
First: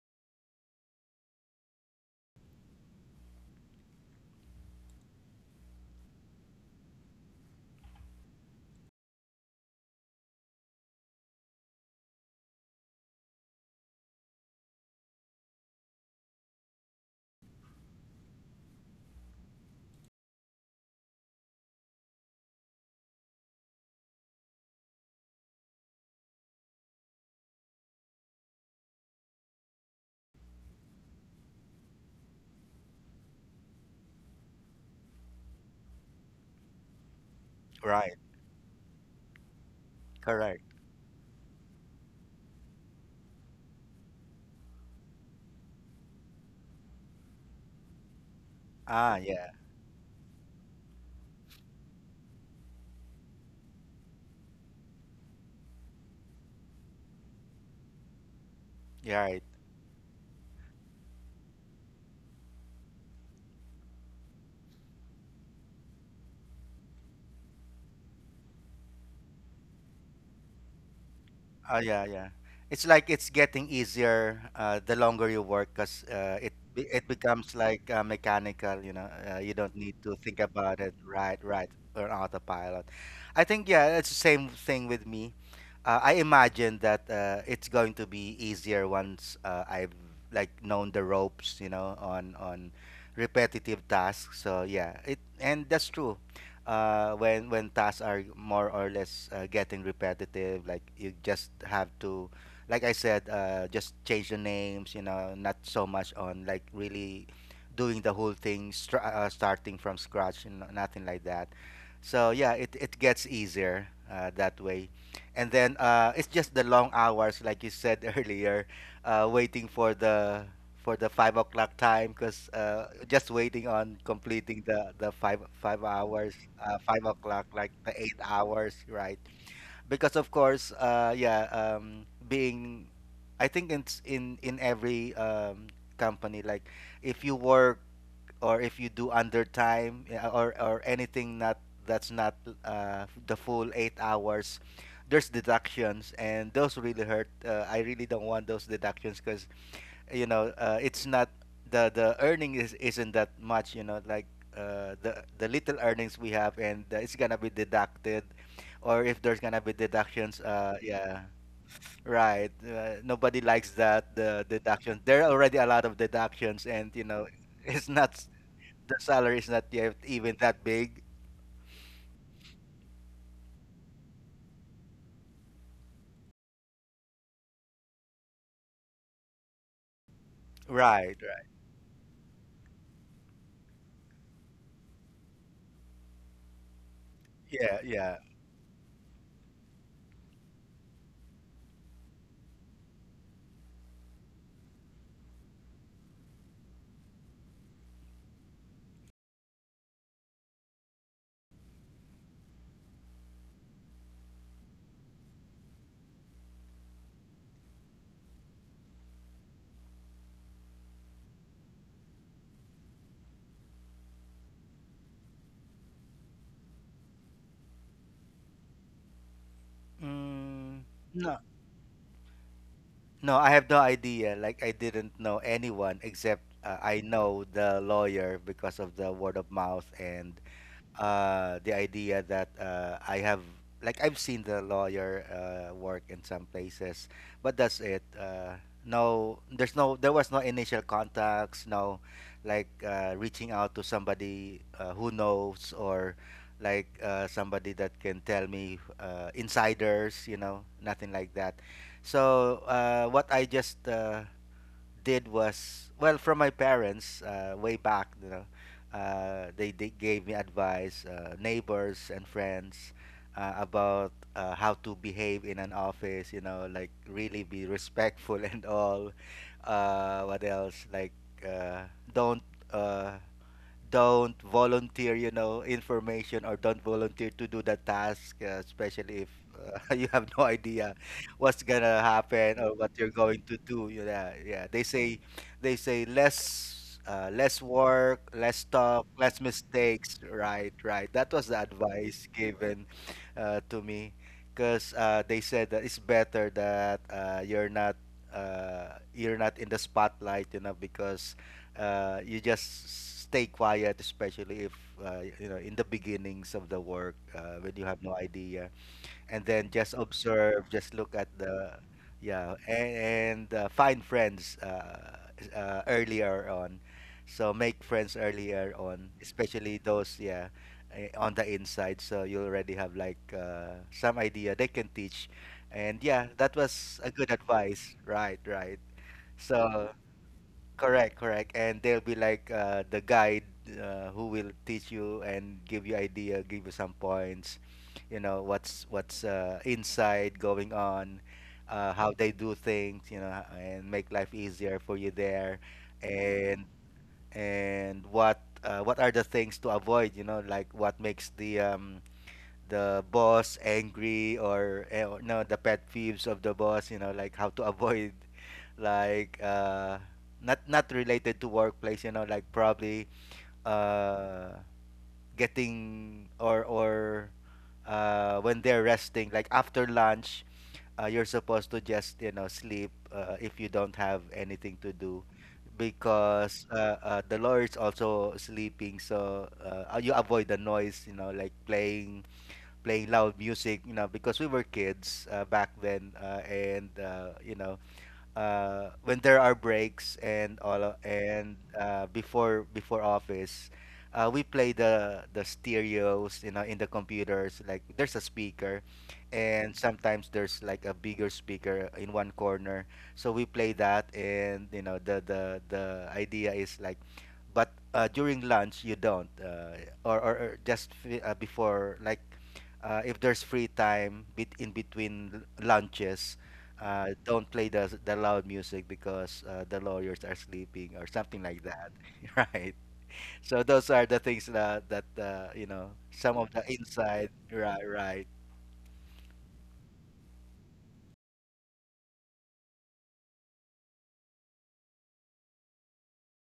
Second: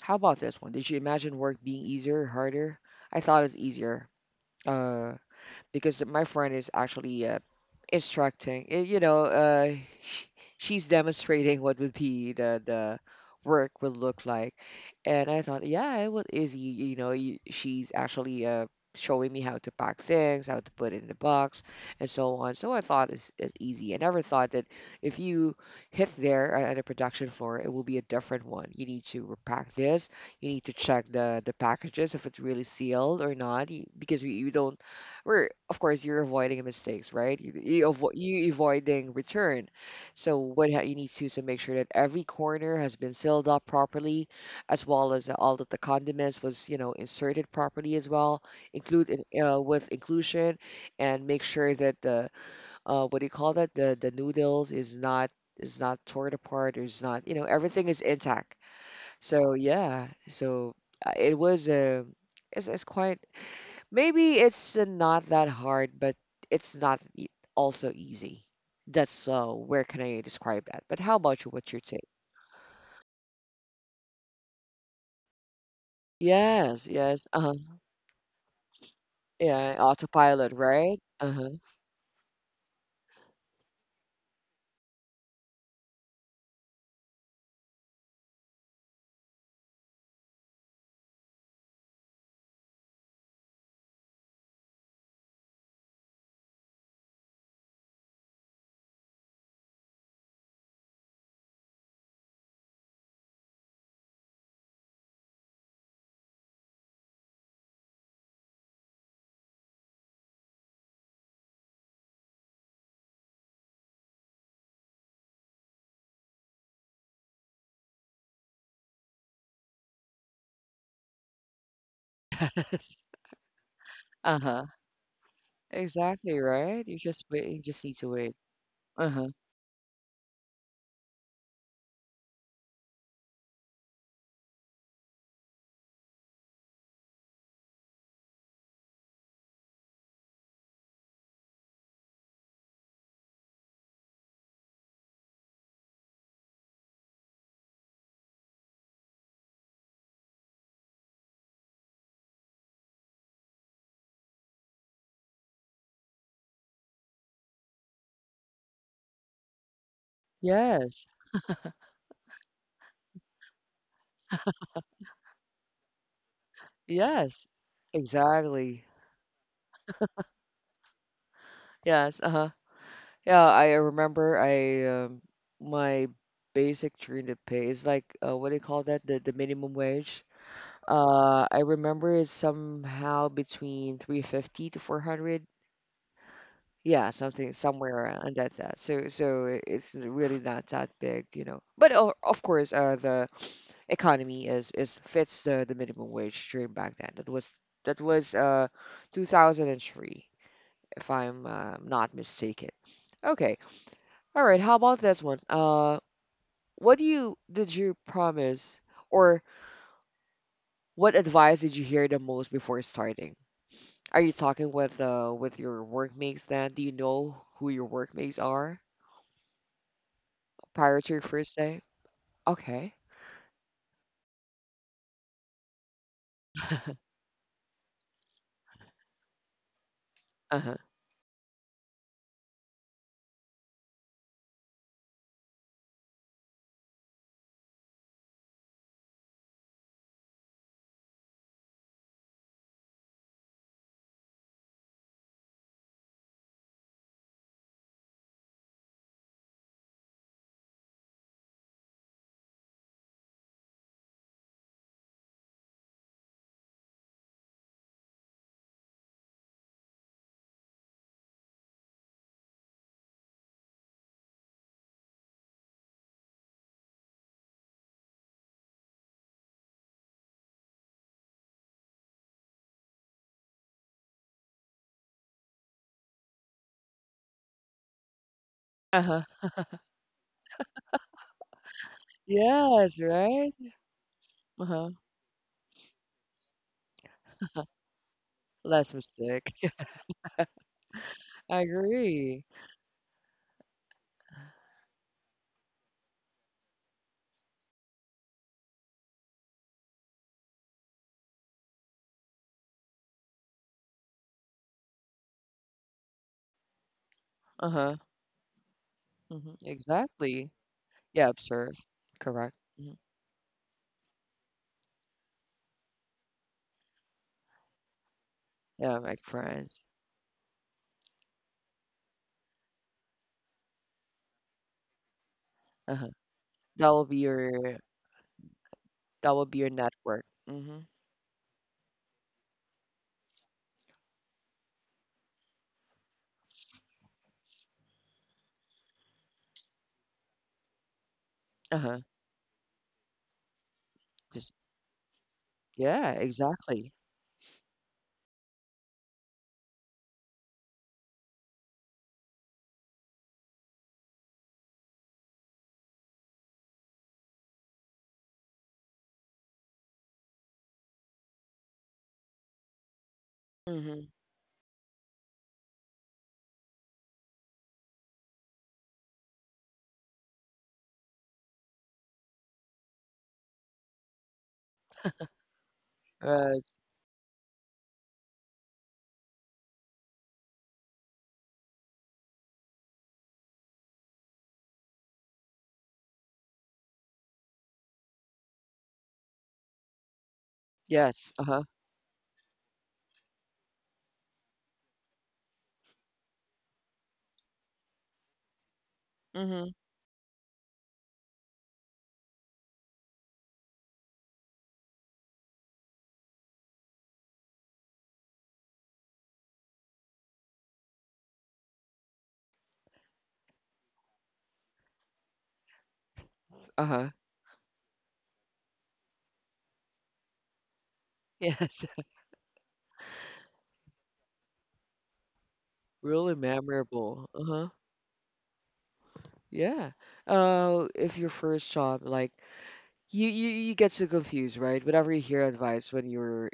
Speaker 1: how about this one? Did you imagine work being easier or harder? I thought it's easier. Uh, because my friend is actually instructing. Eh, you know, sh- she's demonstrating what would be the work would look like, and I thought, yeah, it was easy. You know, you, she's actually showing me how to pack things, how to put it in the box, and so on. So I thought it's easy. I never thought that if you hit there at a production floor, it will be a different one. You need to pack this. You need to check the packages if it's really sealed or not, because we, you don't where, of course, you're avoiding mistakes, right?
Speaker 2: Right.
Speaker 1: You avoiding return. So
Speaker 2: Correct.
Speaker 1: you need to make sure that every corner has been sealed up properly, as well as all that the condiments was you know inserted properly as well,
Speaker 2: Ah, yeah.
Speaker 1: with inclusion, and make sure that the what do you call that the noodles is not torn apart or is not you know everything is intact.
Speaker 2: Yeah, right.
Speaker 1: So yeah, so it was a it's quite maybe it's not that hard, but it's not also easy. That's where can I describe that? But how about you? What's
Speaker 2: Oh
Speaker 1: your
Speaker 2: yeah,
Speaker 1: take?
Speaker 2: yeah. It's like it's getting easier the longer you work because
Speaker 1: Yes,
Speaker 2: it
Speaker 1: yes. Uh-huh.
Speaker 2: becomes like mechanical. You know, you don't
Speaker 1: Yeah,
Speaker 2: need to think
Speaker 1: autopilot,
Speaker 2: about it.
Speaker 1: right?
Speaker 2: Right,
Speaker 1: Uh-huh.
Speaker 2: right, or autopilot. I think, yeah, it's the same thing with me. I imagine that it's going to be easier once I've like known the ropes. You know, on repetitive tasks. So yeah, it and that's true when tasks are more or less getting repetitive, like you just have to, like I said, just change the names, you know, not so much on like really doing the whole thing starting from scratch and nothing like that. So yeah, it gets easier that way. And then it's just the long hours, like you said earlier, waiting for the 5 o'clock time, because
Speaker 1: Yes.
Speaker 2: just waiting on completing
Speaker 1: Uh-huh.
Speaker 2: the five hours,
Speaker 1: Exactly, right? You
Speaker 2: five
Speaker 1: just
Speaker 2: o'clock
Speaker 1: wait, you
Speaker 2: like
Speaker 1: just need
Speaker 2: the
Speaker 1: to
Speaker 2: eight
Speaker 1: wait.
Speaker 2: hours right?
Speaker 1: Uh-huh.
Speaker 2: Because of course yeah, being, I think it's in every company like, if you work or if you do undertime, yeah, or anything not, that's not the full 8 hours, there's deductions, and those really hurt. I really don't want those deductions, because you know it's not the earning is isn't that much, you know, like, the little earnings we have, and it's gonna be deducted, or if there's gonna be deductions, uh,
Speaker 1: Yes.
Speaker 2: yeah, right. Nobody likes that, the deductions. There are already a lot of deductions and you know,
Speaker 1: Yes.
Speaker 2: it's not,
Speaker 1: Exactly.
Speaker 2: the salary is not yet even that big.
Speaker 1: Yes, uh-huh. Yeah, I remember I my basic during the pay is like what do you call that? The minimum wage.
Speaker 2: Right, right.
Speaker 1: I remember it's somehow between 350 to 400. Yeah, something
Speaker 2: Yeah,
Speaker 1: somewhere
Speaker 2: yeah.
Speaker 1: on that. So so it's really not that big, you know. But of course, the economy is fits the minimum wage during back then. That was that was 2003, if I'm not mistaken. Okay. All right. How about this one? What do you did you promise or what advice did you hear the most before starting? Are you talking with your workmates then? Do you know who your workmates are
Speaker 2: mm,
Speaker 1: prior to your
Speaker 2: no.
Speaker 1: first day? Okay.
Speaker 2: No, I have no idea. Like I didn't know anyone except I know the lawyer because of the word of mouth, and
Speaker 1: Uh-huh.
Speaker 2: the idea that I have, like I've seen the lawyer work in some places, but that's it. No, there was no initial contacts, no like reaching out to somebody who knows, or like somebody that can tell me insiders, you know, nothing like that. So what I just did was, well, from my parents way back. You know, they gave me advice, neighbors and friends about how to behave in an office. You know, like really be respectful and all. What else? Like uh, don't. Uh, don't volunteer, you know, information, or don't volunteer to do the task,
Speaker 1: Uh-huh.
Speaker 2: especially if you have no idea what's gonna happen or what
Speaker 1: Yes,
Speaker 2: you're going
Speaker 1: right?
Speaker 2: to do. You know, yeah. They
Speaker 1: Uh-huh.
Speaker 2: say, they say, less, less work, less
Speaker 1: Less
Speaker 2: talk, less
Speaker 1: mistake.
Speaker 2: mistakes. Right, right. That was the
Speaker 1: I
Speaker 2: advice
Speaker 1: agree.
Speaker 2: given to me, because they said that it's better that you're not. You're not in the spotlight, you know, because you just stay quiet, especially if you know, in the beginnings of the work when you
Speaker 1: Uh-huh.
Speaker 2: have no idea, and
Speaker 1: Hmm.
Speaker 2: then just
Speaker 1: Exactly.
Speaker 2: observe, just look at
Speaker 1: Yeah, observe.
Speaker 2: the,
Speaker 1: Correct.
Speaker 2: yeah,
Speaker 1: Hmm.
Speaker 2: and find friends earlier on. So make friends earlier
Speaker 1: Yeah,
Speaker 2: on,
Speaker 1: make
Speaker 2: especially
Speaker 1: friends.
Speaker 2: those, yeah, eh, on the inside. So you already have like some idea they can teach, and
Speaker 1: Uh-huh.
Speaker 2: yeah, that
Speaker 1: That
Speaker 2: was
Speaker 1: will
Speaker 2: a
Speaker 1: be
Speaker 2: good
Speaker 1: your
Speaker 2: advice. Right, right.
Speaker 1: that will be your
Speaker 2: So.
Speaker 1: network. Mm-hmm.
Speaker 2: Correct, correct. And they'll be like the guide, who will teach you and give you idea, give you some points, you know, what's inside going on,
Speaker 1: Uh-huh.
Speaker 2: how they do things, you know, and make life
Speaker 1: Just
Speaker 2: easier for you there,
Speaker 1: yeah,
Speaker 2: and
Speaker 1: exactly.
Speaker 2: and what are the things to avoid, you know, like what makes the boss angry, or no, the pet peeves of the boss, you know, like how to avoid. Like, not related to workplace, you know, like probably,
Speaker 1: Mm-hmm.
Speaker 2: uh getting, or when they're resting, like after lunch. You're supposed to just, you know, sleep, if you don't have anything to do,
Speaker 1: Uh,
Speaker 2: because the lawyer is also sleeping, so you avoid the noise, you know, like playing. Play loud music, you know, because we were kids back then, and, you know, when there are breaks and all,
Speaker 1: yes.
Speaker 2: and,
Speaker 1: Uh-huh.
Speaker 2: before office, we play the stereos, you know, in the computers. Like, there's a speaker,
Speaker 1: Mm-hmm.
Speaker 2: and sometimes there's like a bigger speaker in one corner. So we play that, and, you know, the idea is like, but during lunch you don't, or just before, like, if there's free time bit in between lunches.
Speaker 1: Uh-huh.
Speaker 2: Don't play the loud music because, the lawyers are sleeping or something like
Speaker 1: Yes.
Speaker 2: that. Right. So those are the things that you know,
Speaker 1: Really
Speaker 2: some of the
Speaker 1: memorable.
Speaker 2: inside.
Speaker 1: Uh-huh.
Speaker 2: Right, right.
Speaker 1: Yeah. If your first job, like you get so confused, right? Whenever you hear advice when you're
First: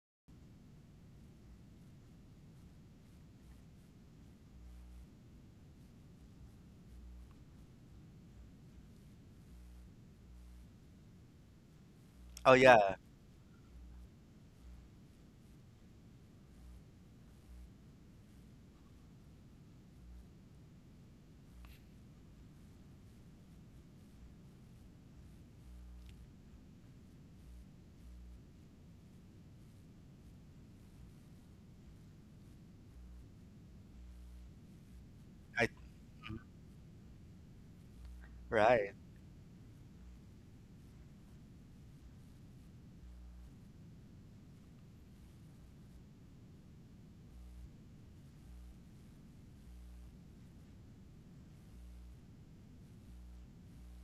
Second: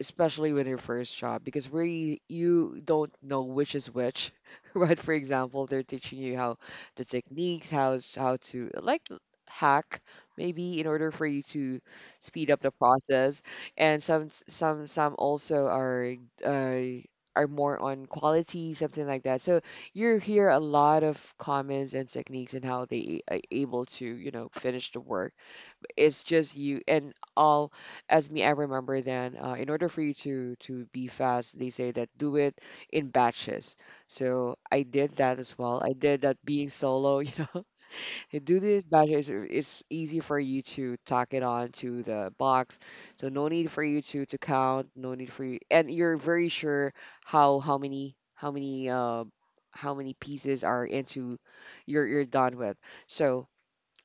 Speaker 1: especially with your first job because where you don't know which is which right for example they're teaching you how the techniques how to like hack maybe in order for you to speed
Speaker 2: Oh
Speaker 1: up the
Speaker 2: yeah.
Speaker 1: process and some also uh, are more on quality something like that so you hear a lot of comments and techniques and how they are able to you know finish the work it's just you and all as me I remember then in order for you to be fast they say that do it in batches so I did that as
Speaker 2: I,
Speaker 1: well I did that being solo you know and do this
Speaker 2: right,
Speaker 1: batches it's easy for you to tack it on to the box so no need for you to count no need for you and you're very sure how how many how many uh how many pieces are into you're done with so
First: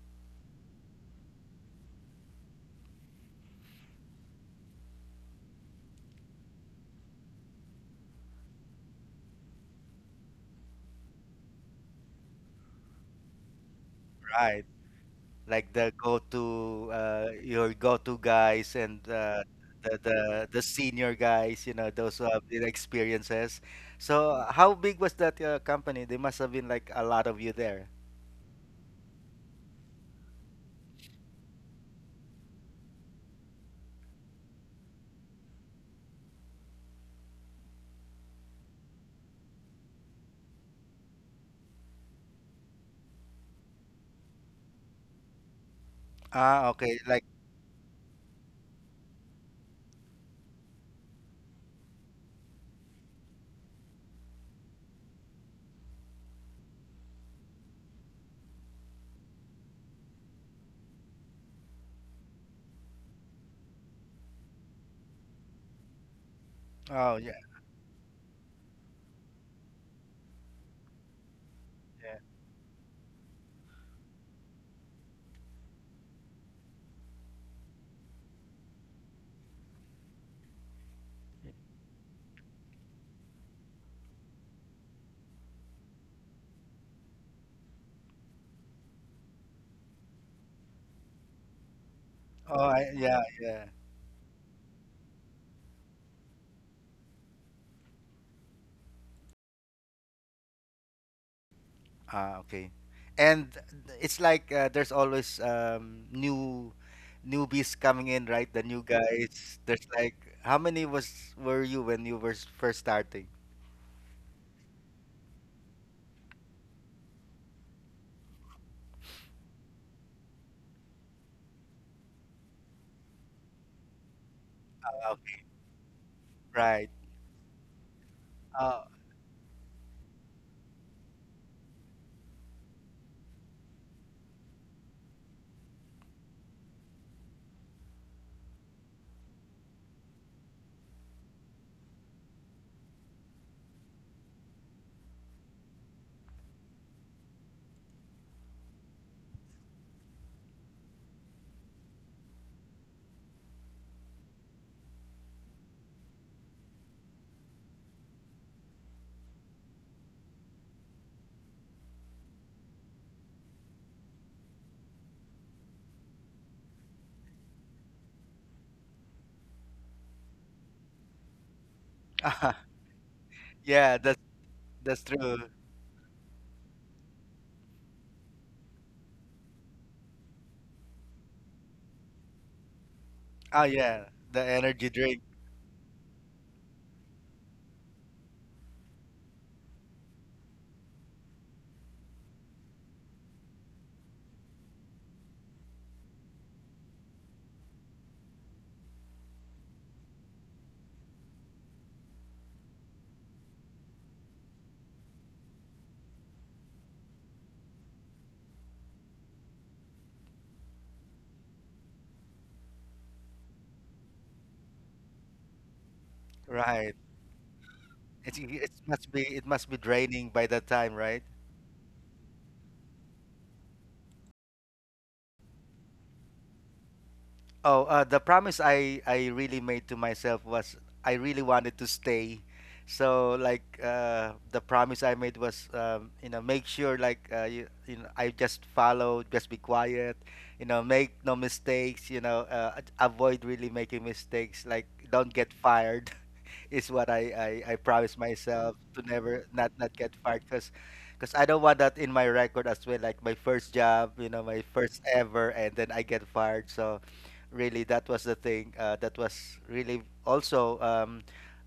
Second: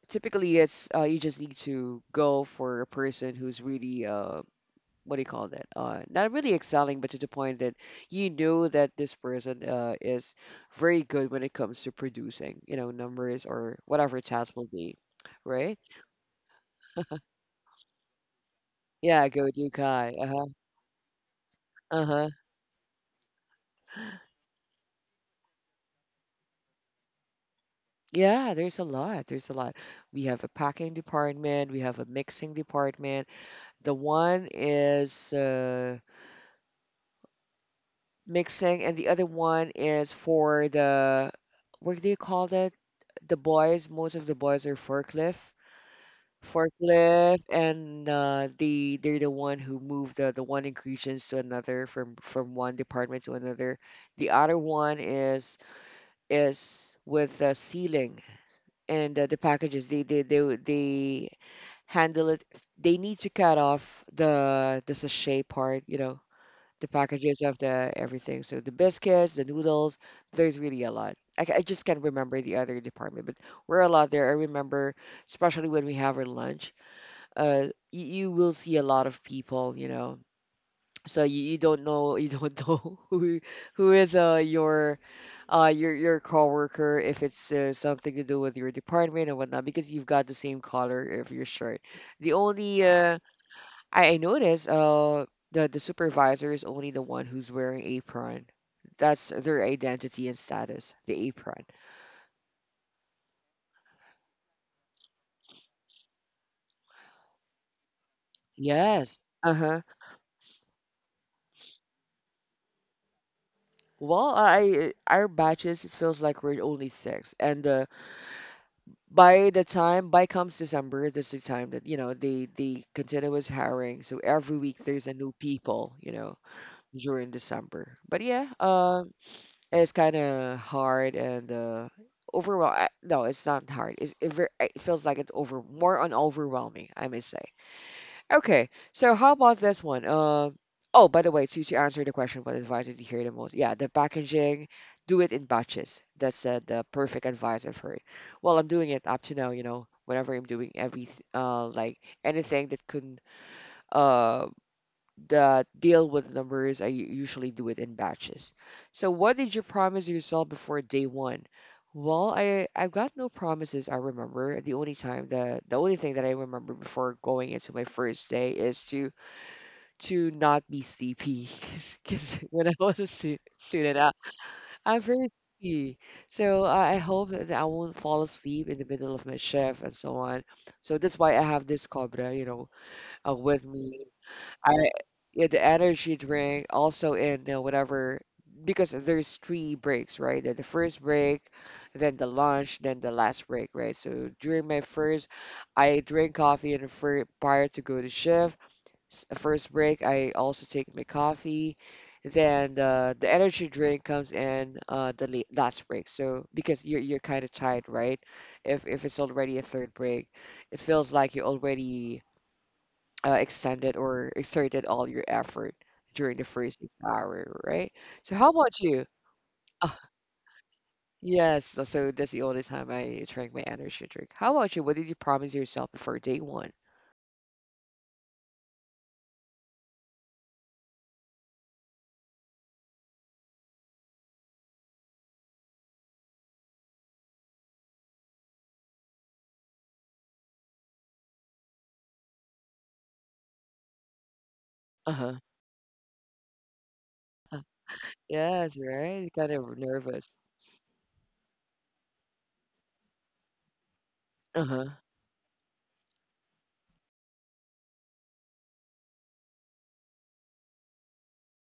Speaker 1: typically it's you just need to go for a person who's really what do you call that not really excelling but to the point that you know that this person is very good when it comes to producing you know numbers or whatever task
Speaker 2: right.
Speaker 1: will be
Speaker 2: Like
Speaker 1: right
Speaker 2: the go-to your go-to guys, and
Speaker 1: yeah go do
Speaker 2: the,
Speaker 1: kai
Speaker 2: the
Speaker 1: uh-huh
Speaker 2: the senior guys, you know, those who
Speaker 1: uh-huh
Speaker 2: have the experiences. So how big was that company? There must have been like a lot of you there.
Speaker 1: yeah there's a lot we have a packing department we have a mixing department the one is mixing, and the other one is for the what do you call that? The boys, most of the boys are forklift,
Speaker 2: Ah, okay. Like.
Speaker 1: forklift, and they're the one who move the one ingredients to another from one department to another. The other one is with the sealing and the packages. They handle it. They need to cut off the sachet part, you know the
Speaker 2: Oh yeah,
Speaker 1: packages of the everything. So the biscuits, the noodles, there's really a lot. I just can't
Speaker 2: yeah.
Speaker 1: remember the other department, but we're a lot there. I remember, especially when we have our lunch, you, you will see a lot of people, you know. So you don't know you don't know who is your your coworker if it's something to do with your department and whatnot because you've got the same color of your shirt. The
Speaker 2: Oh,
Speaker 1: only
Speaker 2: yeah, yeah.
Speaker 1: I noticed the supervisor is only the one who's wearing apron. That's their identity and status, the apron.
Speaker 2: Ah, okay. And it's like, there's always, new newbies coming in, right? The new
Speaker 1: Yes.
Speaker 2: guys.
Speaker 1: Uh-huh.
Speaker 2: There's like, how many was were you when you were first starting?
Speaker 1: Well, I our batches, it feels like we're only six, and by the time by comes December. This is the time that you know they continuous hiring. So every week there's
Speaker 2: Ah,
Speaker 1: a new
Speaker 2: okay.
Speaker 1: people,
Speaker 2: Right.
Speaker 1: during December. But yeah,
Speaker 2: Uh,
Speaker 1: it's kind of hard. And overwhel- I no, it's not hard. It feels like it's over more on overwhelming, I may say. Okay, so how about this one? Oh, by the way, to answer the question, what advice did you hear the most? Yeah, the packaging, do it in batches. That's the perfect advice I've heard. Well, I'm doing it up to now, you know, whenever I'm doing every like anything that could uh that deal with numbers, I usually do it in batches. So, what did you promise yourself before day one? Well, I've got no promises. I remember the only thing that I remember before going into my first day is to not be sleepy because
Speaker 2: Ah.
Speaker 1: when I was a student,
Speaker 2: Yeah,
Speaker 1: I,
Speaker 2: that's
Speaker 1: I'm
Speaker 2: that's
Speaker 1: very
Speaker 2: true.
Speaker 1: sleepy. So I hope that I won't fall asleep in the middle of my shift and so on. So that's why I have this cobra, you know, with
Speaker 2: Oh yeah,
Speaker 1: me.
Speaker 2: the energy
Speaker 1: I
Speaker 2: drink,
Speaker 1: yeah, the energy drink also in the whatever because there's three breaks, right? The first break, then the lunch, then the last break, right? So during my first, I drink coffee in the fir prior to go to shift. First break, I also take my coffee. Then the energy drink comes in the last break. So because you're kind of tired, right? If it's already a third break, it feels like you already extended or exerted all your effort during the first
Speaker 2: right?
Speaker 1: 6 hour, right? So
Speaker 2: It's,
Speaker 1: how
Speaker 2: it
Speaker 1: about you?
Speaker 2: must be it must be
Speaker 1: Ah,
Speaker 2: draining by that time, right?
Speaker 1: yes, so that's the only time I drank my energy drink. How about you? What did you promise yourself before day one?
Speaker 2: Oh, the promise I really made to myself was, I really wanted to stay. So like, the promise I made was, you know, make sure, like, you know, I just follow, just be quiet, you know, make no mistakes, you know, avoid really making mistakes, like, don't
Speaker 1: Uh-huh.
Speaker 2: get fired. Is what I promise
Speaker 1: Yes,
Speaker 2: myself, to
Speaker 1: right?
Speaker 2: never
Speaker 1: Kind
Speaker 2: not
Speaker 1: of
Speaker 2: not get
Speaker 1: nervous.
Speaker 2: fired, because I don't want that in my record as well. Like, my first job, you know, my
Speaker 1: Uh-huh.
Speaker 2: first ever, and then I get fired. So, really, that was the thing. That was really also,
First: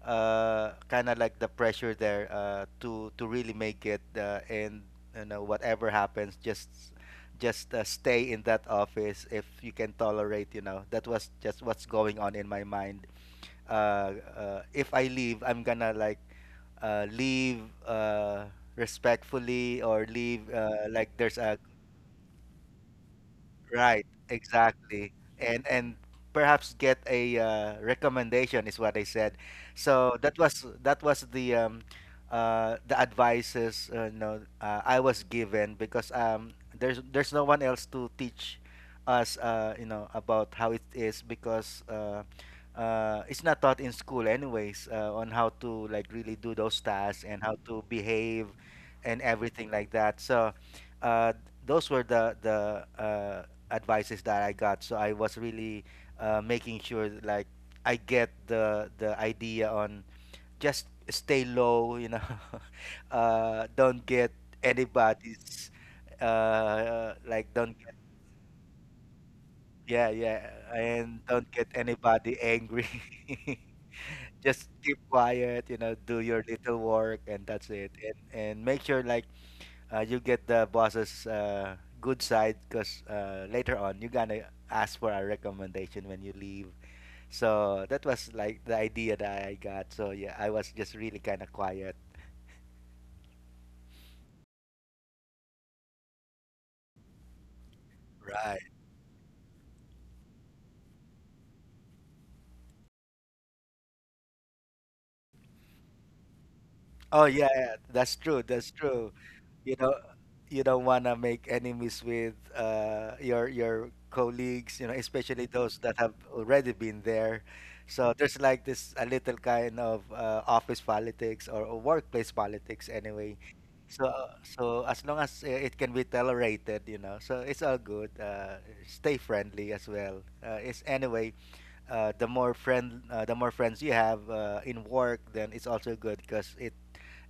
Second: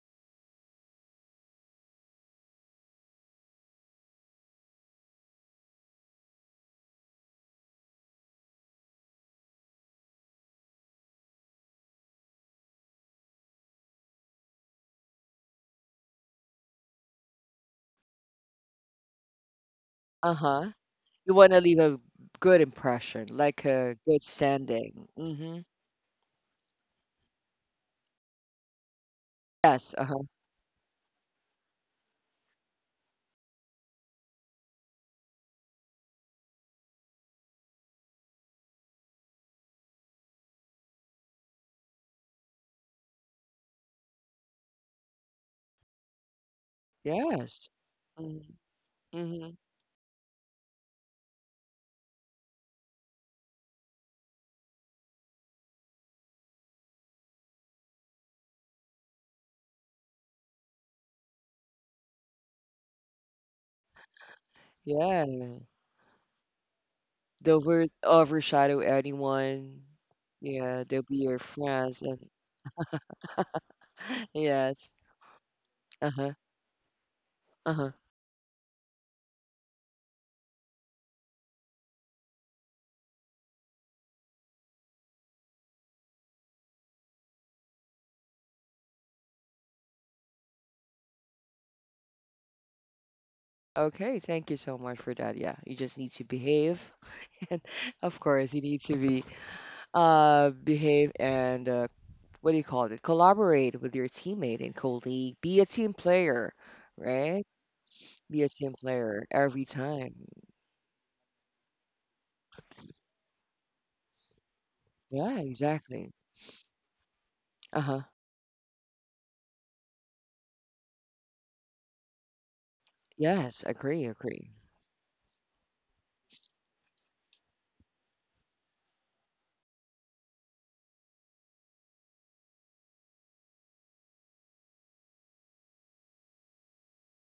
Speaker 2: kind of like the pressure there, to really make it, and, you know, whatever happens, just stay in that office if you can tolerate, you know, that was just what's going on in my mind. Uh, uh, if I leave, I'm gonna like, leave, respectfully, or leave,
Speaker 1: Uh-huh.
Speaker 2: like
Speaker 1: You
Speaker 2: there's
Speaker 1: want
Speaker 2: a...
Speaker 1: to leave a good impression, like a
Speaker 2: Right,
Speaker 1: good standing.
Speaker 2: exactly.
Speaker 1: Mm-hmm.
Speaker 2: And perhaps get a, recommendation, is what I said.
Speaker 1: Yes,
Speaker 2: So
Speaker 1: uh-huh.
Speaker 2: that was the, the advices, no, I was given, because, there's no one else to teach us, you know, about how it is, because, it's not taught in school anyways, on how to, like, really do those tasks and how
Speaker 1: Yes.
Speaker 2: to behave and
Speaker 1: Mm-hmm.
Speaker 2: everything like that. So, uh, those were the advices that I got. So I was really, making sure that, like, I get the idea on just stay low, you know. Don't get
Speaker 1: Yeah.
Speaker 2: anybody's, like,
Speaker 1: They'll
Speaker 2: don't
Speaker 1: over
Speaker 2: get,
Speaker 1: overshadow anyone.
Speaker 2: yeah, yeah,
Speaker 1: Yeah, they'll be
Speaker 2: and
Speaker 1: your
Speaker 2: don't get
Speaker 1: friends and
Speaker 2: anybody angry. Just
Speaker 1: yes.
Speaker 2: keep quiet, you know, do
Speaker 1: Uh-huh.
Speaker 2: your little work, and that's
Speaker 1: Uh-huh.
Speaker 2: it, and make sure like, you get the boss's, good side, because, later on you're gonna ask for a recommendation when you leave. So that was like the idea that I got. So yeah, I was just really kind of quiet.
Speaker 1: Okay, thank you so much for that. Yeah, you just need to behave. And of course, you
Speaker 2: Right.
Speaker 1: need to be behave and what do you call it? Collaborate with your teammate and colleague. Be a team player,
Speaker 2: Oh
Speaker 1: right?
Speaker 2: yeah, yeah, that's
Speaker 1: Be
Speaker 2: true.
Speaker 1: a
Speaker 2: That's
Speaker 1: team
Speaker 2: true.
Speaker 1: player every
Speaker 2: You know,
Speaker 1: time.
Speaker 2: you don't want to make enemies with, your colleagues. You know,
Speaker 1: Yeah,
Speaker 2: especially those that
Speaker 1: exactly.
Speaker 2: have already been there.
Speaker 1: Uh-huh.
Speaker 2: So there's like this a little kind of, office politics, or workplace politics anyway.
Speaker 1: Yes, agree,
Speaker 2: So uh,
Speaker 1: agree.
Speaker 2: so as long as, it can be tolerated, you know, so it's all good. Stay friendly as well. It's anyway. The more friends you have, in work, then it's also good, because it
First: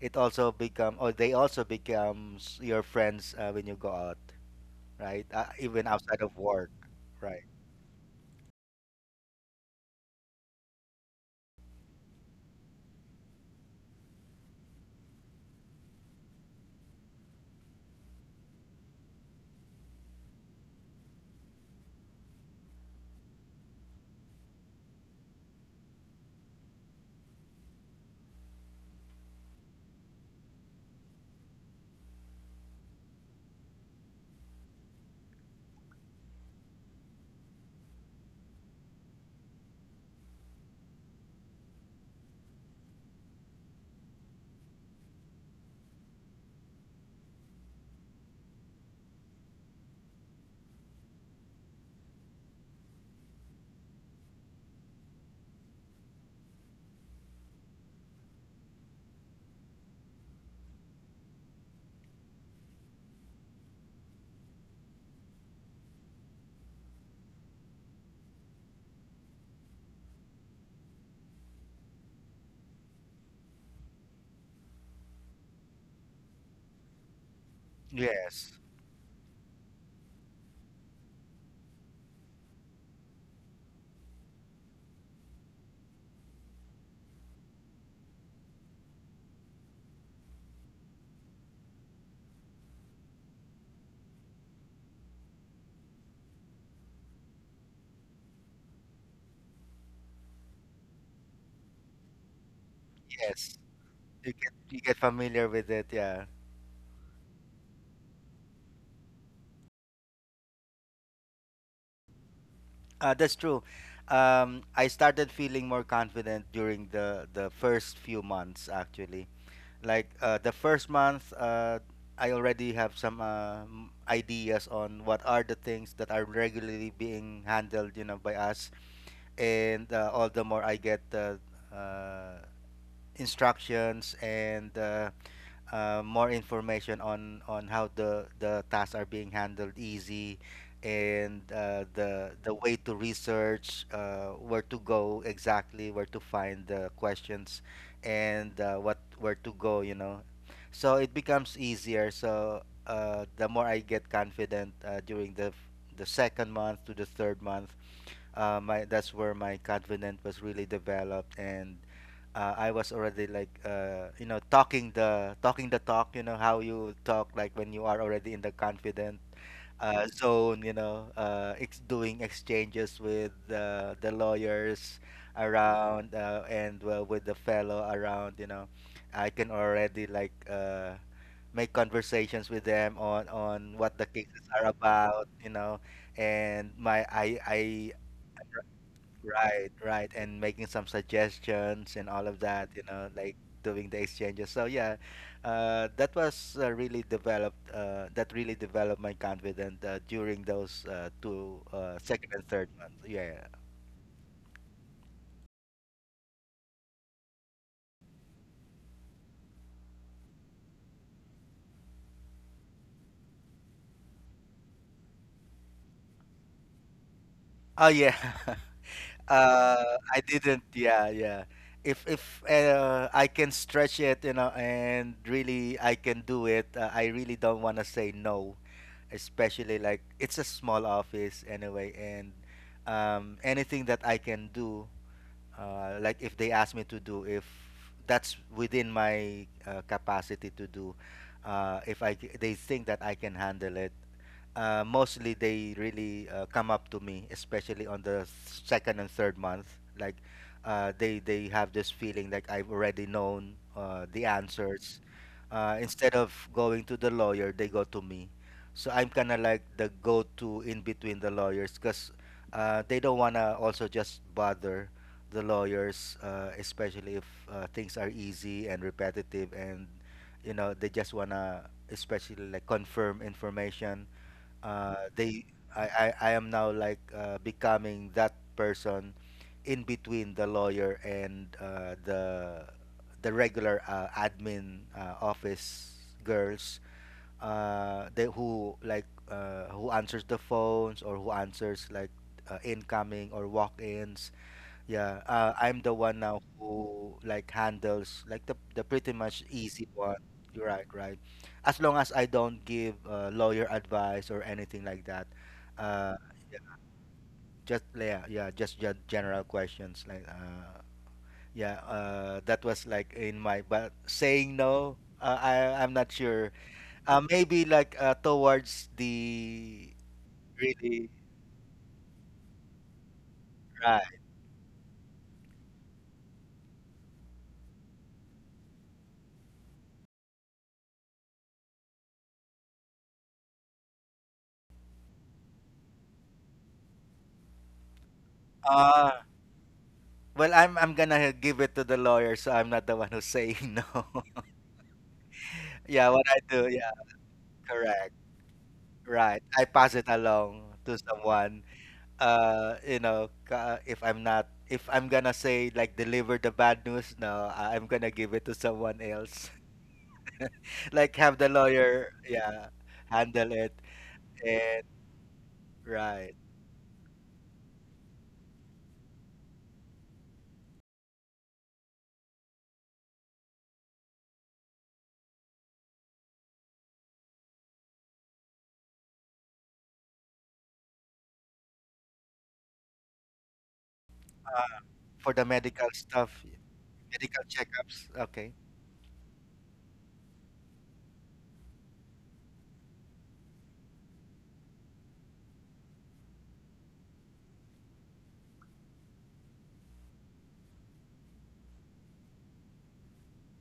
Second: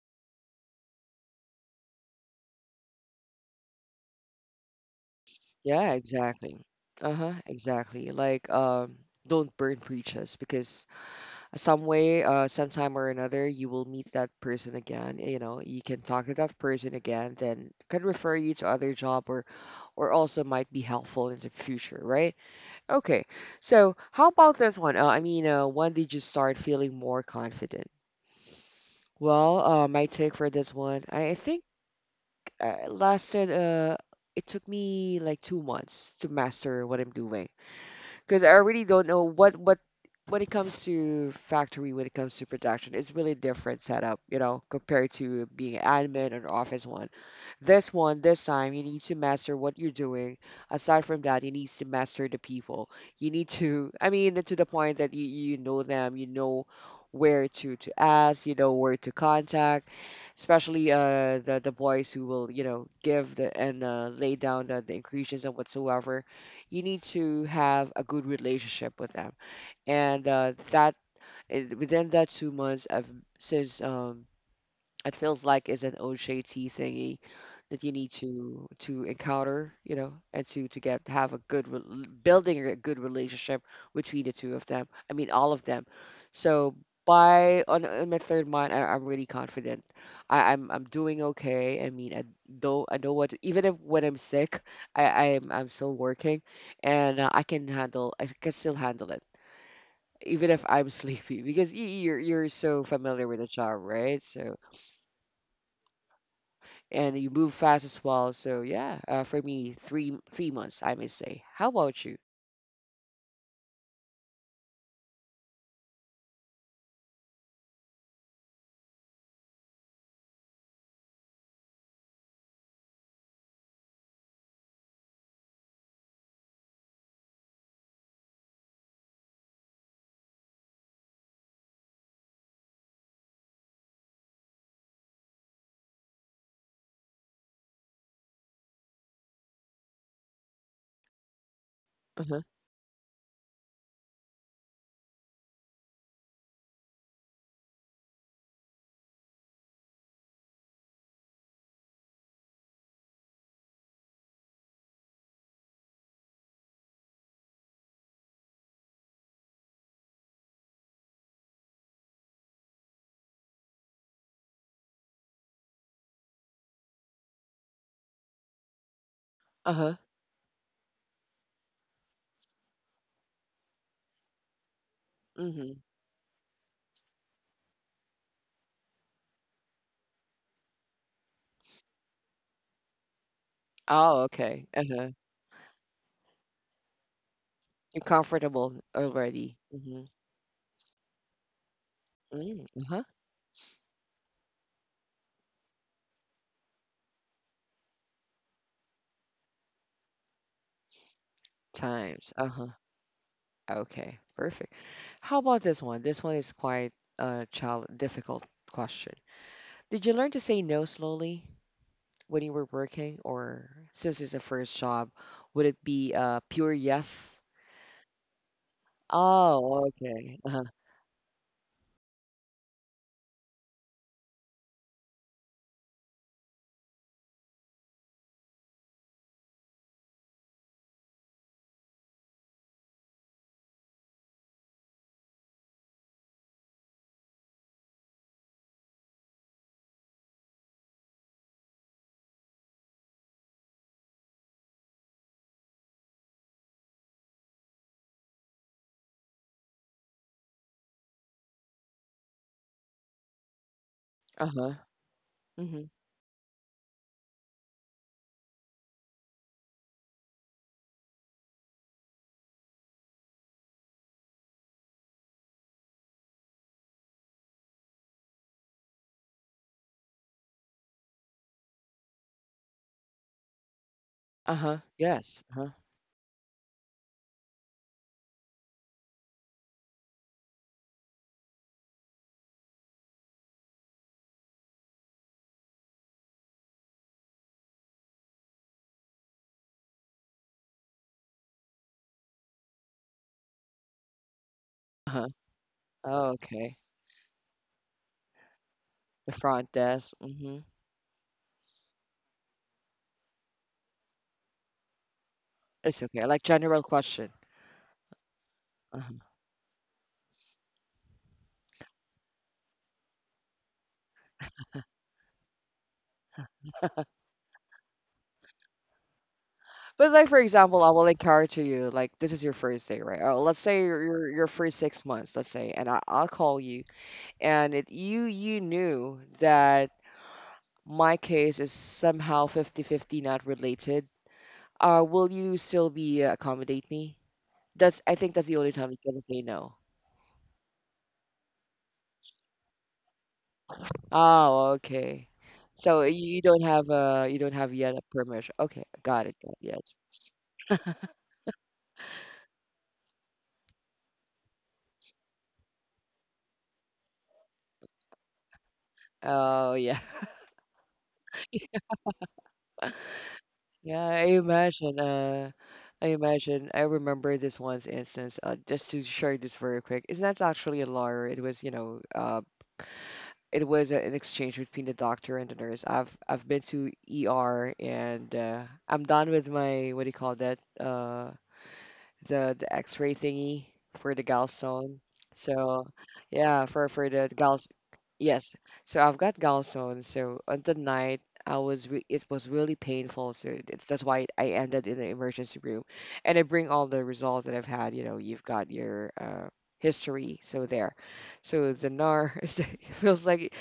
Speaker 2: it also become or they also becomes your friends, when you go out, right? Even
Speaker 1: Yeah,
Speaker 2: outside of
Speaker 1: exactly.
Speaker 2: work,
Speaker 1: Uh-huh,
Speaker 2: right?
Speaker 1: exactly. Like, don't burn bridges because some way, sometime or another, you will meet that person again. You know, you can talk to that person again, then can refer you to other job, or also might be helpful in the future, right? Okay. So how about this one? I mean, when did you start feeling more confident? Well, my take for this one, I think it lasted. It took me like 2 months to master what I'm doing because I really don't know what when it comes to factory, when it comes to production, it's really different setup, you know, compared to being admin or office one. This one, this time, you need to master what you're doing. Aside from that, you need to master the people. You need to, I mean, to the point that you know them, you know where to ask, you know where to contact, especially the boys who will, you know, give the and lay down the increases and whatsoever. You need to have a good relationship with them. And within that 2 months of since it feels like it's an OJT thingy that you need
Speaker 2: Yes,
Speaker 1: to encounter, you know, and to get have a good building a good relationship between the two of them. I mean, all of them. So on my third month, I'm really confident. I'm doing okay. I mean, I don't I know what even if when I'm sick, I I'm still working, and I can still handle it even if I'm sleepy because you're so familiar with the
Speaker 2: yes.
Speaker 1: job, right?
Speaker 2: You get
Speaker 1: So
Speaker 2: you get familiar with it. Yeah,
Speaker 1: and you move fast as well. So yeah, for me, three months, I may say. How about you?
Speaker 2: that's true. I started feeling more confident during the first few months actually. Like, the first month, I already have some, ideas on what are the things that are regularly being handled, you know, by us, and all the more I get, uh, instructions, and, more information on how the tasks are being handled easy, and,
Speaker 1: Uh
Speaker 2: the
Speaker 1: huh.
Speaker 2: the way to research, where to go, exactly where to find the questions, and, what where to go, you know, so it becomes easier. So, the more I get confident, during the second month to the third month, my that's where my confidence was really developed, and, I was already, like, you know, talking the talk, you know, how you talk like when you are already in the confident,
Speaker 1: Uh huh.
Speaker 2: zone, you know, doing exchanges with, the lawyers
Speaker 1: Mm-hmm.
Speaker 2: around, and, well, with the fellow around, you know, I can already, like, make conversations with them on what the
Speaker 1: Oh,
Speaker 2: cases
Speaker 1: okay.
Speaker 2: are
Speaker 1: Uh huh.
Speaker 2: about, you know, and my I I.
Speaker 1: You're comfortable already.
Speaker 2: Right,
Speaker 1: Mm-hmm.
Speaker 2: right, and making some suggestions and all of
Speaker 1: Mm,
Speaker 2: that,
Speaker 1: uh
Speaker 2: you
Speaker 1: huh.
Speaker 2: know, like, doing the exchanges. So yeah, that was, really developed. That really developed my confidence, during those, two
Speaker 1: Times.
Speaker 2: second
Speaker 1: Uh
Speaker 2: and
Speaker 1: huh.
Speaker 2: third month. Yeah. Yeah.
Speaker 1: Okay. Perfect. How about this one? This one is quite a child difficult question. Did you learn to say no slowly when you were working, or since it's the first job, would it be pure yes?
Speaker 2: Oh yeah. uh,
Speaker 1: Oh,
Speaker 2: I
Speaker 1: okay. Uh huh.
Speaker 2: didn't. Yeah, yeah. If I can stretch it, you know, and really I can do it, I really don't want to say no, especially, like, it's a small office anyway, and, anything that I can do, like, if they ask me to do, if that's within my, capacity to do, if they think that I can handle it, mostly they really, come up to me, especially on the second and third month. Like, they have this feeling like I've already known, the
Speaker 1: Uh huh.
Speaker 2: answers. Instead of going to the lawyer, they go to me. So I'm kind of like the go-to in between the lawyers, because, they don't wanna also just bother the lawyers, especially if, things are easy and repetitive, and you know they just wanna, especially, like, confirm information,
Speaker 1: Uh-huh,
Speaker 2: uh,
Speaker 1: yes,
Speaker 2: they
Speaker 1: uh-huh,
Speaker 2: I am now, like, becoming that person in between the lawyer and, the regular, admin, office girls, they who, like, who answers the phones, or who answers, like, incoming or walk-ins. Yeah,
Speaker 1: uh-huh.
Speaker 2: I'm the one
Speaker 1: Oh,
Speaker 2: now
Speaker 1: okay.
Speaker 2: who, like, handles, like, the pretty
Speaker 1: The
Speaker 2: much
Speaker 1: front
Speaker 2: easy
Speaker 1: desk,
Speaker 2: one.
Speaker 1: mhm.
Speaker 2: You're Right, right. As long as I don't give, lawyer advice or anything like that,
Speaker 1: It's
Speaker 2: uh,
Speaker 1: okay, like general question.
Speaker 2: just yeah, yeah, just
Speaker 1: Uh-huh.
Speaker 2: general questions, like, yeah, that was like in my, but saying no, I'm not sure. Maybe, like, towards the
Speaker 1: But like for example, I will
Speaker 2: really,
Speaker 1: encourage you, like this is your first day, right? Oh, let's say you're
Speaker 2: right.
Speaker 1: you're you're free 6 months, let's say, and I'll call you, and it, you knew that my case is somehow fifty fifty not related. Will you still be accommodate me? That's I think that's the only time you
Speaker 2: Uh,
Speaker 1: can say no.
Speaker 2: well, I'm gonna give it to the lawyer, so I'm not the one who's saying no.
Speaker 1: Oh, okay. So
Speaker 2: Yeah, what
Speaker 1: you
Speaker 2: I do. Yeah,
Speaker 1: you don't have yet a
Speaker 2: correct.
Speaker 1: permission. Okay, got it,
Speaker 2: Right.
Speaker 1: got it.
Speaker 2: I
Speaker 1: Yes.
Speaker 2: pass it along to someone. You know, if I'm gonna say, like, deliver the bad news, no, I'm gonna give it to someone else.
Speaker 1: Oh yeah.
Speaker 2: Like, have the lawyer, yeah, handle it.
Speaker 1: Yeah, I
Speaker 2: And
Speaker 1: imagine
Speaker 2: right.
Speaker 1: I remember this one's instance, just to share this very quick. It's not actually a lawyer, it was, you know, it was an exchange between the doctor and the nurse. I've been to ER and I'm done with my what do you call that? The X-ray thingy for the gallstone.
Speaker 2: For the
Speaker 1: So
Speaker 2: medical stuff,
Speaker 1: yeah, for the
Speaker 2: medical
Speaker 1: galls.
Speaker 2: checkups. Okay.
Speaker 1: Yes. So I've got gallstone. So on the night I was re it was really painful. So it's, that's why I ended in the emergency room, and I bring all the results that I've had. You know, you've got your history. So there. So the NAR feels like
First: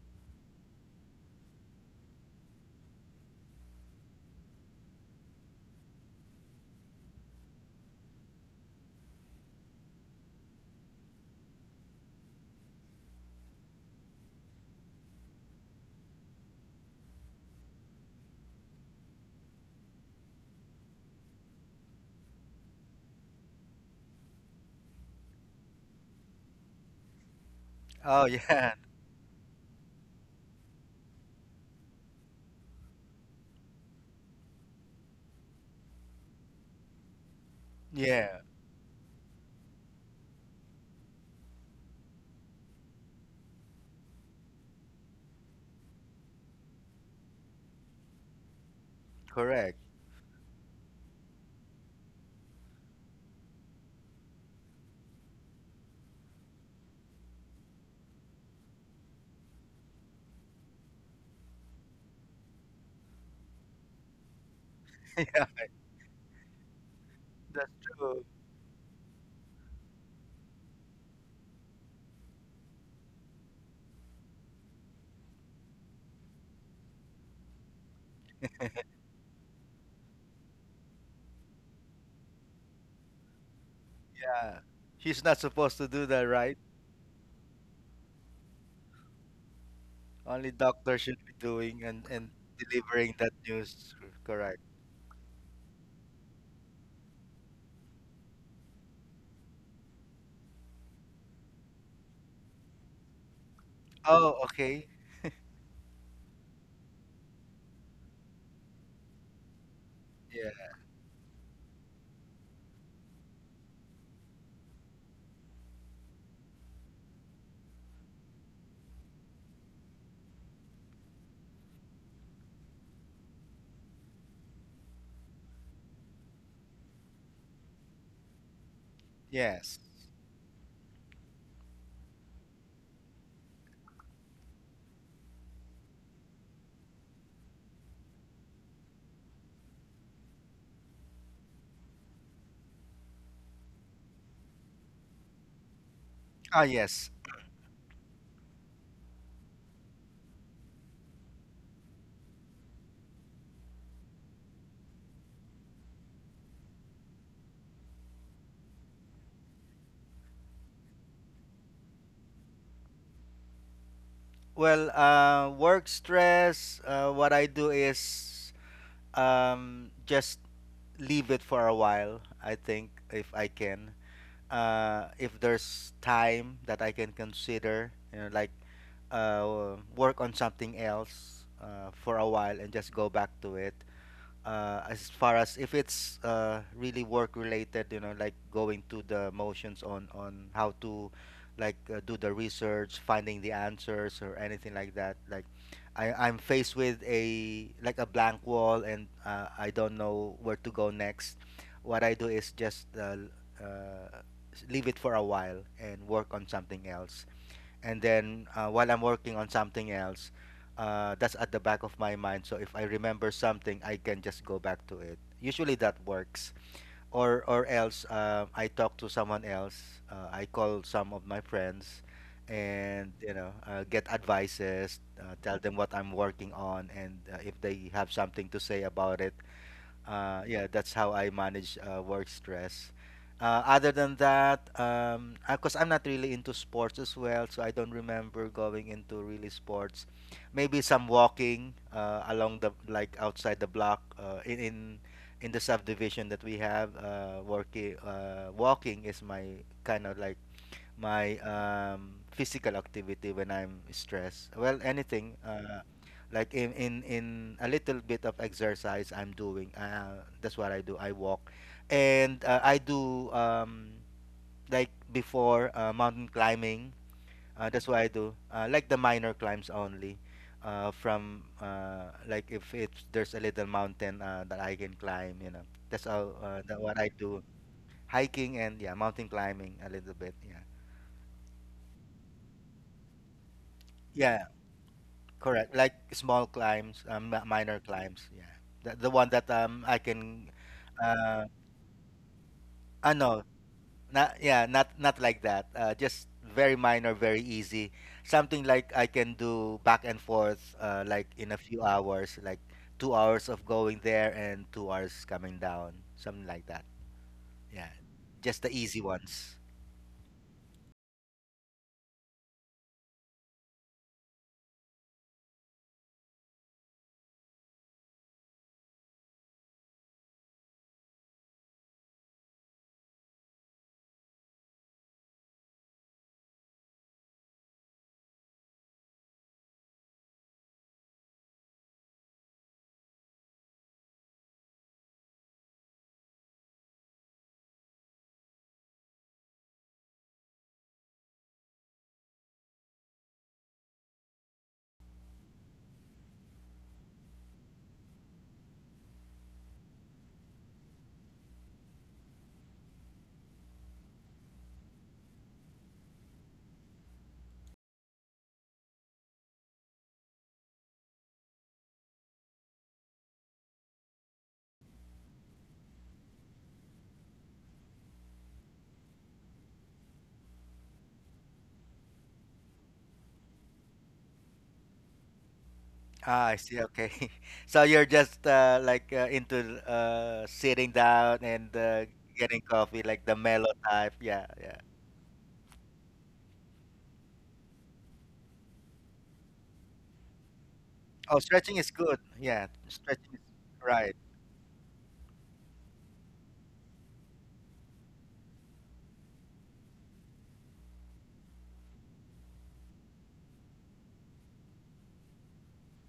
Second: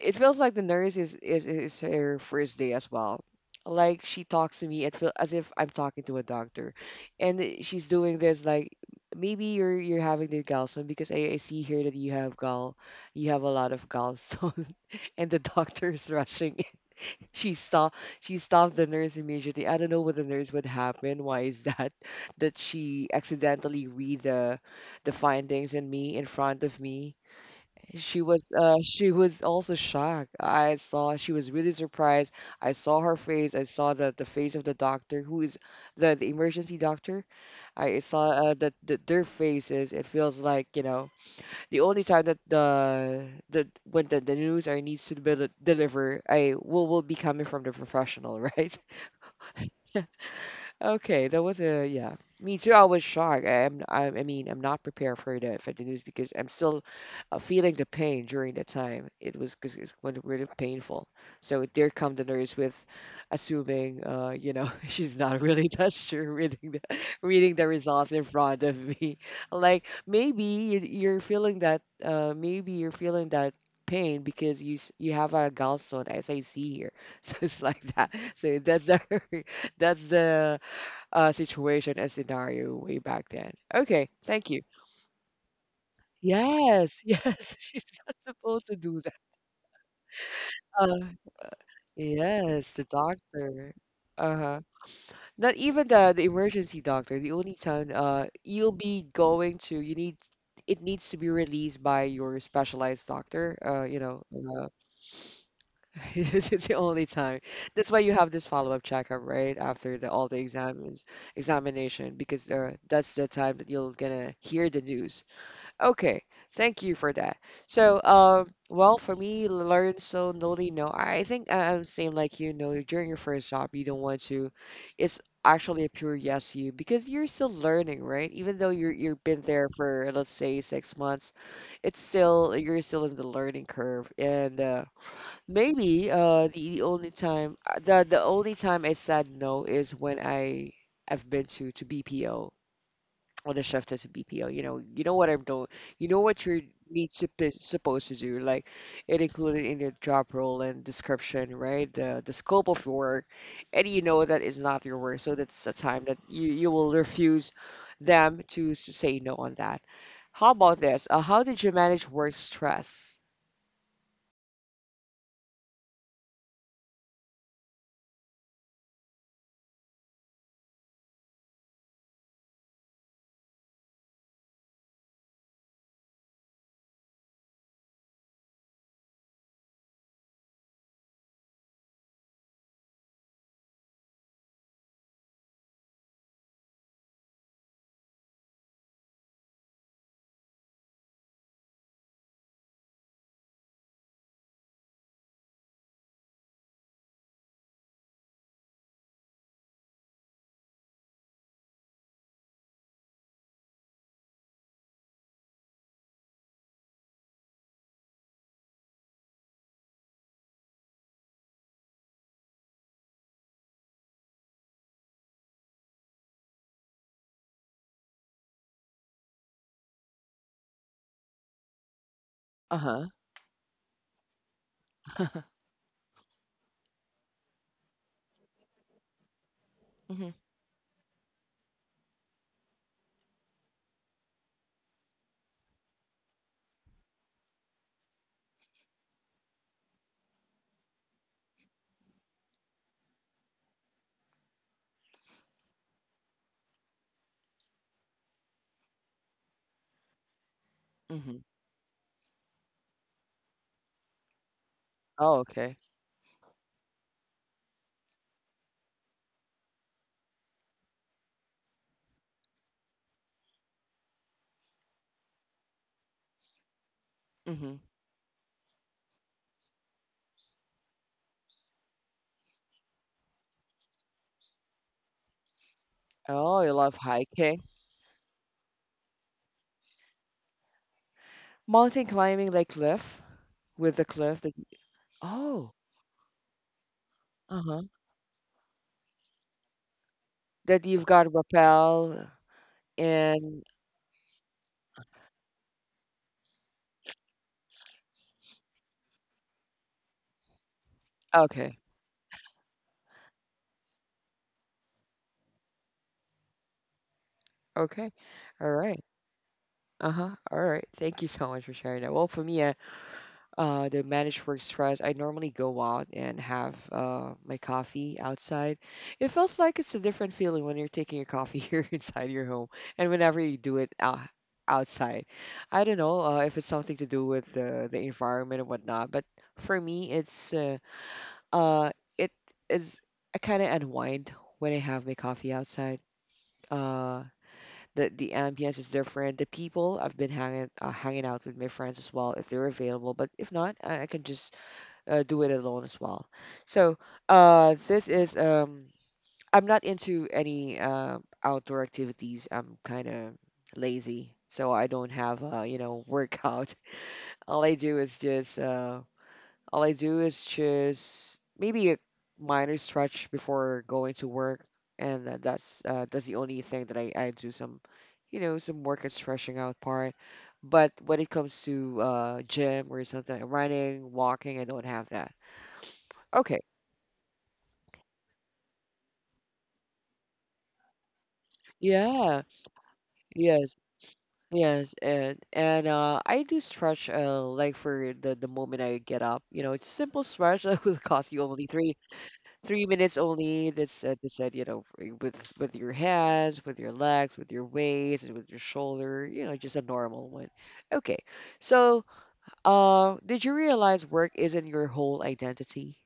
Speaker 1: it feels like the nurse is, is her first day as well. Like she talks to me, it feels as if I'm talking to a doctor, and she's doing this like maybe you're having the gallstone because I see here that you have gall, you have a lot of gallstone, and the doctor is rushing. She saw she stopped the nurse immediately. I don't know what the nurse would happen. Why is that? That she accidentally read the findings in me in front of me.
Speaker 2: Oh
Speaker 1: She was
Speaker 2: yeah,
Speaker 1: she was also shocked. I saw she was really surprised. I saw her face. I saw the face of the doctor who is the emergency doctor. I saw
Speaker 2: yeah,
Speaker 1: that their faces. It feels like, you know, the only time that the news are needs to be deliver, I will be coming from the professional, right?
Speaker 2: correct.
Speaker 1: Okay, that was a yeah. Me too. I was shocked. I am. I mean, I'm not prepared for that for the news because I'm still feeling the pain during the time. It was because it's when really painful. So there come the nurse with, assuming, you know, she's not
Speaker 2: Yeah,
Speaker 1: really that sure reading the reading the
Speaker 2: that's
Speaker 1: results in
Speaker 2: true.
Speaker 1: front of me. Like maybe you're feeling that. Maybe you're feeling that pain because you have a gallstone as I see here. So it's like that. So that's the that's the situation and scenario way back then. Okay, thank you.
Speaker 2: Yeah, she's not supposed to do that, right?
Speaker 1: Yes, yes, she's not supposed to do that.
Speaker 2: Only
Speaker 1: Uh,
Speaker 2: doctor should be doing, and
Speaker 1: yes, the
Speaker 2: delivering that
Speaker 1: doctor.
Speaker 2: news.
Speaker 1: Uh-huh.
Speaker 2: Correct.
Speaker 1: Not even the emergency doctor. The only time you'll be going to, you need it needs to be released by your specialized doctor. You know,
Speaker 2: Oh, okay.
Speaker 1: it's the only time. That's why you have this follow-up checkup, right? After the all the
Speaker 2: Yeah.
Speaker 1: examines examination, because that's the time that you're gonna hear the news. Okay, thank you for that. So, well, for me, learn so slowly. No, I think I'm same like you. No, during your first job, you don't want to. It's actually a pure yes you because you're still learning, right? Even though you've been there
Speaker 2: Yes.
Speaker 1: for let's say 6 months, it's still you're still in the learning curve. And maybe the only time I said no is when I've been to BPO on a shift as a BPO. You know what I'm doing. You know what your
Speaker 2: Ah, yes.
Speaker 1: supposed to do. Like it included in your job role and description, right? The scope of work, and you know that is not your work. So that's a time that you will refuse them to, s say no on that. How about this? How did you manage work stress?
Speaker 2: Well, work stress. What I do is, just leave it for a while. I think if I can, if there's time that I can consider, you know, like, work on something else, for a while, and just go back to it. As far as if it's really work related, you know, like going to the motions on how to, like, do the research, finding the answers or anything like that, like I'm faced with a like a blank wall and I don't know where to go next. What I do is just uh, leave it for a while and work on something else. And then while I'm working on something else, that's at the back of my mind. So if I remember something, I can just go back to it. Usually that works. Or else I talk to someone else. I call some of my friends,
Speaker 1: Uh huh.
Speaker 2: and you know, get advices. Tell them what I'm working on, and if they have something to say about it,
Speaker 1: Mhm.
Speaker 2: yeah, that's how I manage work stress. Other than that, because I'm not really into sports as well, so I don't remember going into really sports. Maybe some walking along the like outside the block in in the subdivision that we have. Working Walking is my kind of like my
Speaker 1: Mhm.
Speaker 2: physical activity when I'm stressed. Well, anything
Speaker 1: Oh, okay.
Speaker 2: like in a little bit of exercise I'm doing. That's what I do. I walk, and I do like before mountain climbing.
Speaker 1: Mhm.
Speaker 2: That's what I do. Like the minor climbs only. From Like if it's there's a little mountain that I can climb, you know. That's all.
Speaker 1: Oh, you
Speaker 2: That
Speaker 1: love
Speaker 2: what I do.
Speaker 1: hiking,
Speaker 2: Hiking and, yeah, mountain climbing a little bit. Yeah.
Speaker 1: mountain climbing, like cliff with the cliff.
Speaker 2: Yeah,
Speaker 1: That, oh.
Speaker 2: correct. Like small climbs, minor
Speaker 1: Uh-huh.
Speaker 2: climbs. Yeah. The one that I can
Speaker 1: That you've got
Speaker 2: uh
Speaker 1: rappel
Speaker 2: no,
Speaker 1: and
Speaker 2: not, yeah, not not like that. Just very minor, very easy. Something like I can do back and forth like in a
Speaker 1: okay,
Speaker 2: few hours, like two hours of going there and two hours coming down. Something like that. Yeah.
Speaker 1: okay,
Speaker 2: Just
Speaker 1: all
Speaker 2: the
Speaker 1: right,
Speaker 2: easy ones.
Speaker 1: uh-huh, all right. Thank you so much for sharing that. Well, for me, the managed work stress, I normally go out and have my coffee outside. It feels like it's a different feeling when you're taking your coffee here inside your home, and whenever you do it outside. I don't know if it's something to do with the environment and whatnot, but for me, Uh, it is I kind of unwind when I have my coffee outside. Uh, the ambience is different. The people I've been hanging out with my friends as well if they're available. But if not, I can just do it alone as well. So this is I'm not into any outdoor activities. I'm kind of lazy, so I don't have you know workout. All I do is just all I do is just maybe a minor stretch before going to work, and that's the only thing that I do some, you know, some work and stretching out part. But when it comes to gym or something, like running, walking, I don't have that.
Speaker 2: Ah, I
Speaker 1: Okay.
Speaker 2: see. Okay. So you're just into sitting down and
Speaker 1: Yeah.
Speaker 2: getting coffee, like the mellow
Speaker 1: Yes.
Speaker 2: type. Yeah, yeah.
Speaker 1: Yes. And I do stretch like for the moment I get up. You know, it's simple stretch that will cost
Speaker 2: Oh,
Speaker 1: you only
Speaker 2: stretching is good. Yeah,
Speaker 1: three minutes
Speaker 2: stretching is
Speaker 1: only.
Speaker 2: right.
Speaker 1: That's said, you know, with your hands, with your legs, with your waist, and with your shoulder. You know, just a normal one. Okay. So, did you realize work isn't your whole identity?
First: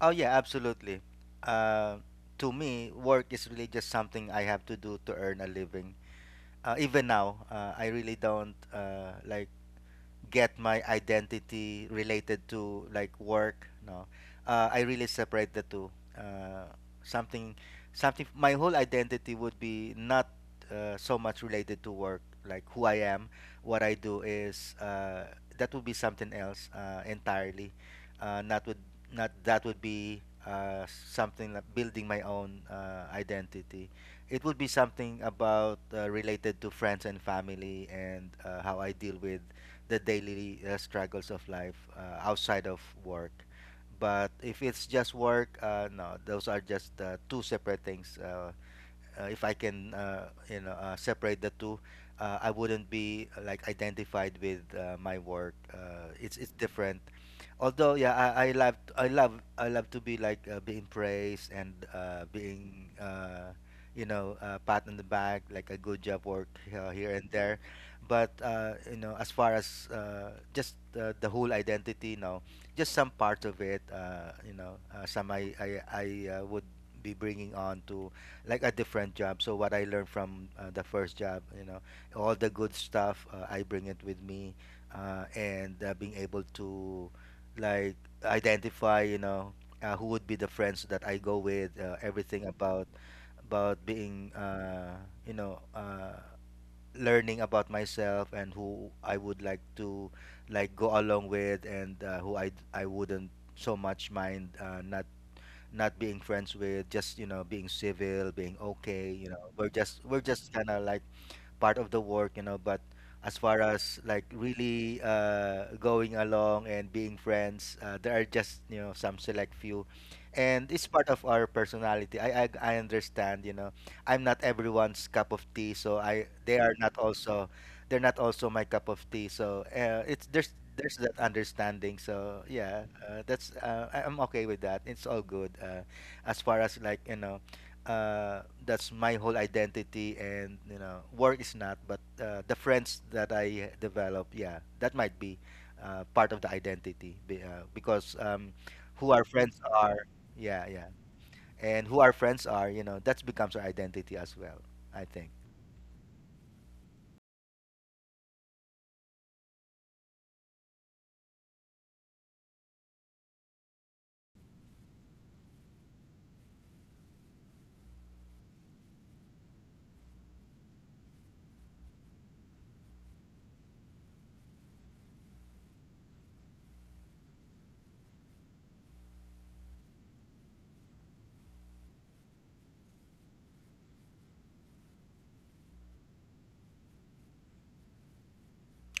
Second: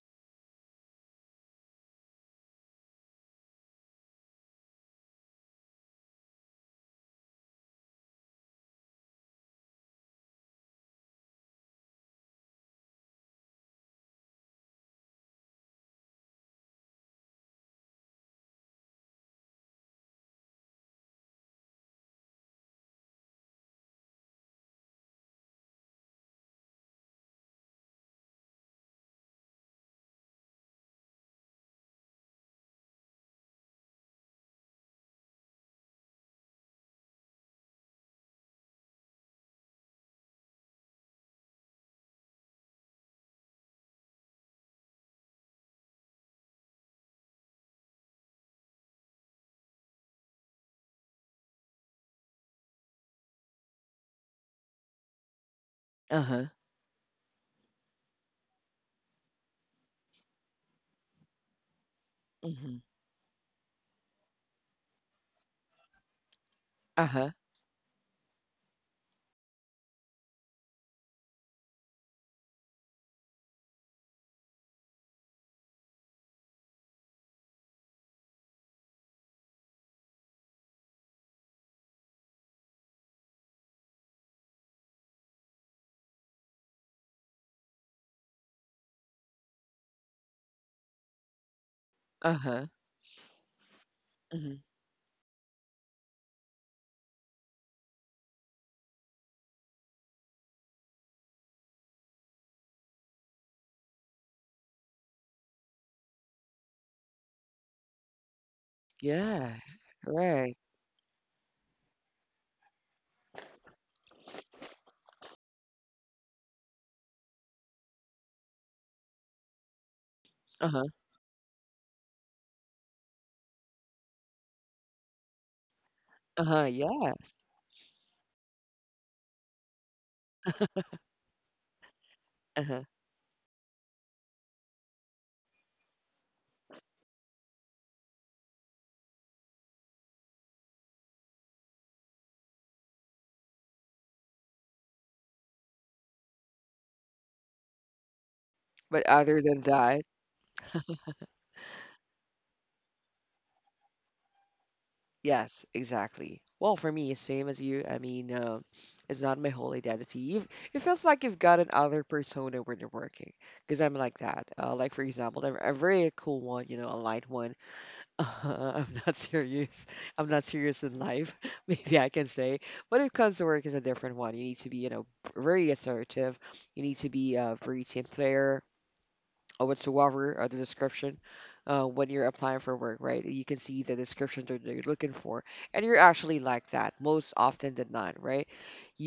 Speaker 2: Oh, yeah, absolutely. Uh, to me, work is really just something I have to do to earn a living. Even now, I really don't like get my identity related to like work. No, I really separate the two. uh, something Something my whole identity would be not so much related to work. Like who I am, what I do is that would be something else entirely. Not would not That would be something like building my own identity. It would be something about related to friends and family and how I deal with the daily struggles of life outside of work. But if it's just work, no, those are just two separate things. If I can, you know, separate the two, I wouldn't be like identified with my work. Uh,
Speaker 1: Uh
Speaker 2: it's
Speaker 1: huh.
Speaker 2: it's different. Although, yeah, I love to be like being praised and
Speaker 1: Mm-hmm.
Speaker 2: being you know, pat on the back, like a good job work
Speaker 1: Uh
Speaker 2: here
Speaker 1: huh.
Speaker 2: and there. But you know, as far as just the whole identity, no, just some part of it, you know, some I would be bringing on to like a different job. So what I learned from the first job, you know, all the good stuff, I bring it with me, and being able to like identify, you know, who would be the friends that I go with,
Speaker 1: Uh
Speaker 2: everything
Speaker 1: huh.
Speaker 2: about being,
Speaker 1: Mm-hmm.
Speaker 2: you know, learning about myself and who I would like to like go along with and who I wouldn't so much mind not being friends with, just, you know, being civil, being okay. You know,
Speaker 1: Yeah.
Speaker 2: we're just we're
Speaker 1: Right.
Speaker 2: just kind of like part of the work, you know. But as far as like really going along and being friends, there are just, you know, some select few,
Speaker 1: Uh
Speaker 2: and
Speaker 1: huh.
Speaker 2: it's part of our personality. I understand, you know. I'm not everyone's cup of tea, so I
Speaker 1: Uh huh.
Speaker 2: they are not
Speaker 1: Yes.
Speaker 2: also, they're not also my cup of tea. So it's there's that understanding. So
Speaker 1: Uh huh.
Speaker 2: yeah, I'm okay with that. It's all good. As far as like, you know, that's my whole identity and, you know, work is not, but the friends that I develop, yeah, that might be part of the identity because
Speaker 1: But
Speaker 2: who our
Speaker 1: other than
Speaker 2: friends
Speaker 1: that,
Speaker 2: are, yeah, yeah, and who our friends are, you know, that becomes our identity as well, I think.
Speaker 1: yes, exactly. Well, for me, same as you. I mean, it's not my whole identity. You've, it feels like you've got another persona when you're working, because I'm like that. Like for example, I'm a very cool one, you know, a light one. I'm not serious. I'm not serious in life. Maybe I can say, but it comes to work is a different one. You need to be, you know, very assertive. You need to be a very team player or whatsoever or the description when you're applying for work, right? You can see the description that you're looking for, and you're actually like that most often than not, right?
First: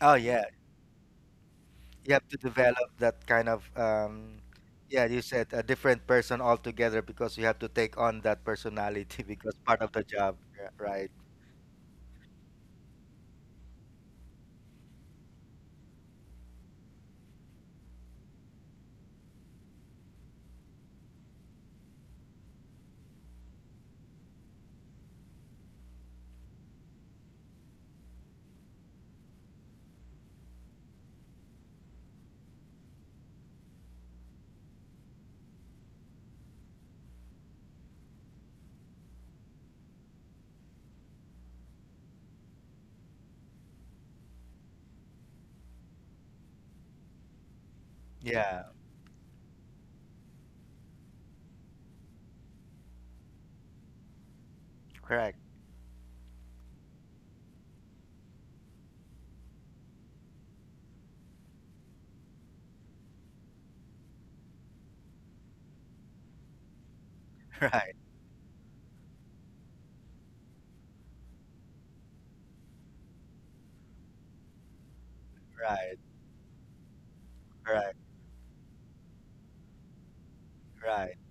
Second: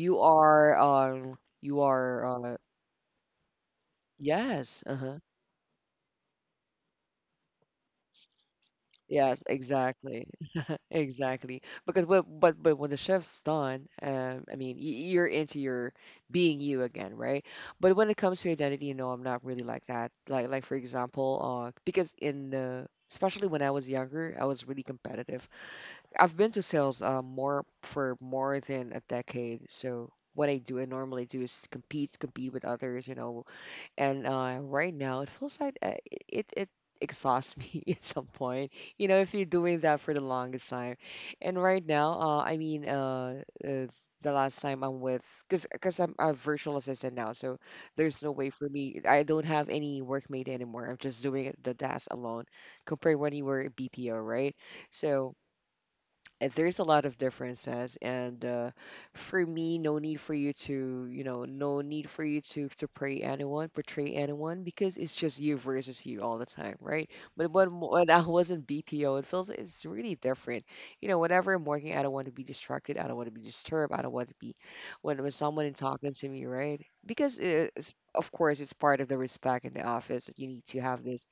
Speaker 2: Oh, yeah,
Speaker 1: are, um, you
Speaker 2: you
Speaker 1: are,
Speaker 2: have to
Speaker 1: uh,
Speaker 2: develop that kind of
Speaker 1: yes,
Speaker 2: yeah,
Speaker 1: uh-huh,
Speaker 2: you said a different person altogether because you have to take on that personality
Speaker 1: yes,
Speaker 2: because part of the
Speaker 1: exactly,
Speaker 2: job, yeah, right.
Speaker 1: exactly. Because but when the shift's done, I mean, you're into your being you again, right? But when it comes to identity, you know, I'm not really like that. Like for example, because in the especially when I was younger, I was really competitive. I've been to sales more for more than a decade. So what I do and normally do is compete, compete with others, you know. And right now, it feels like it exhausts me at some point. You know, if you're doing that for the longest time, and right now, the last time I'm with, because I'm a virtual assistant now, so there's no way
Speaker 2: Yeah,
Speaker 1: for me. I don't have any workmate anymore. I'm just doing the task alone, compared when you were a BPO, right? So
Speaker 2: correct.
Speaker 1: there's a lot of differences and for me no need for you to you know no need for you to pray anyone portray anyone because it's just you versus you all the time, right? But
Speaker 2: Right.
Speaker 1: when I was in BPO it feels it's really different. You know whenever I'm working I don't want to be distracted, I don't want to be disturbed, I don't want to be when someone is
Speaker 2: Right,
Speaker 1: talking to me, right? Because it's,
Speaker 2: right,
Speaker 1: of course it's part of the respect in the office that you need to have
Speaker 2: right.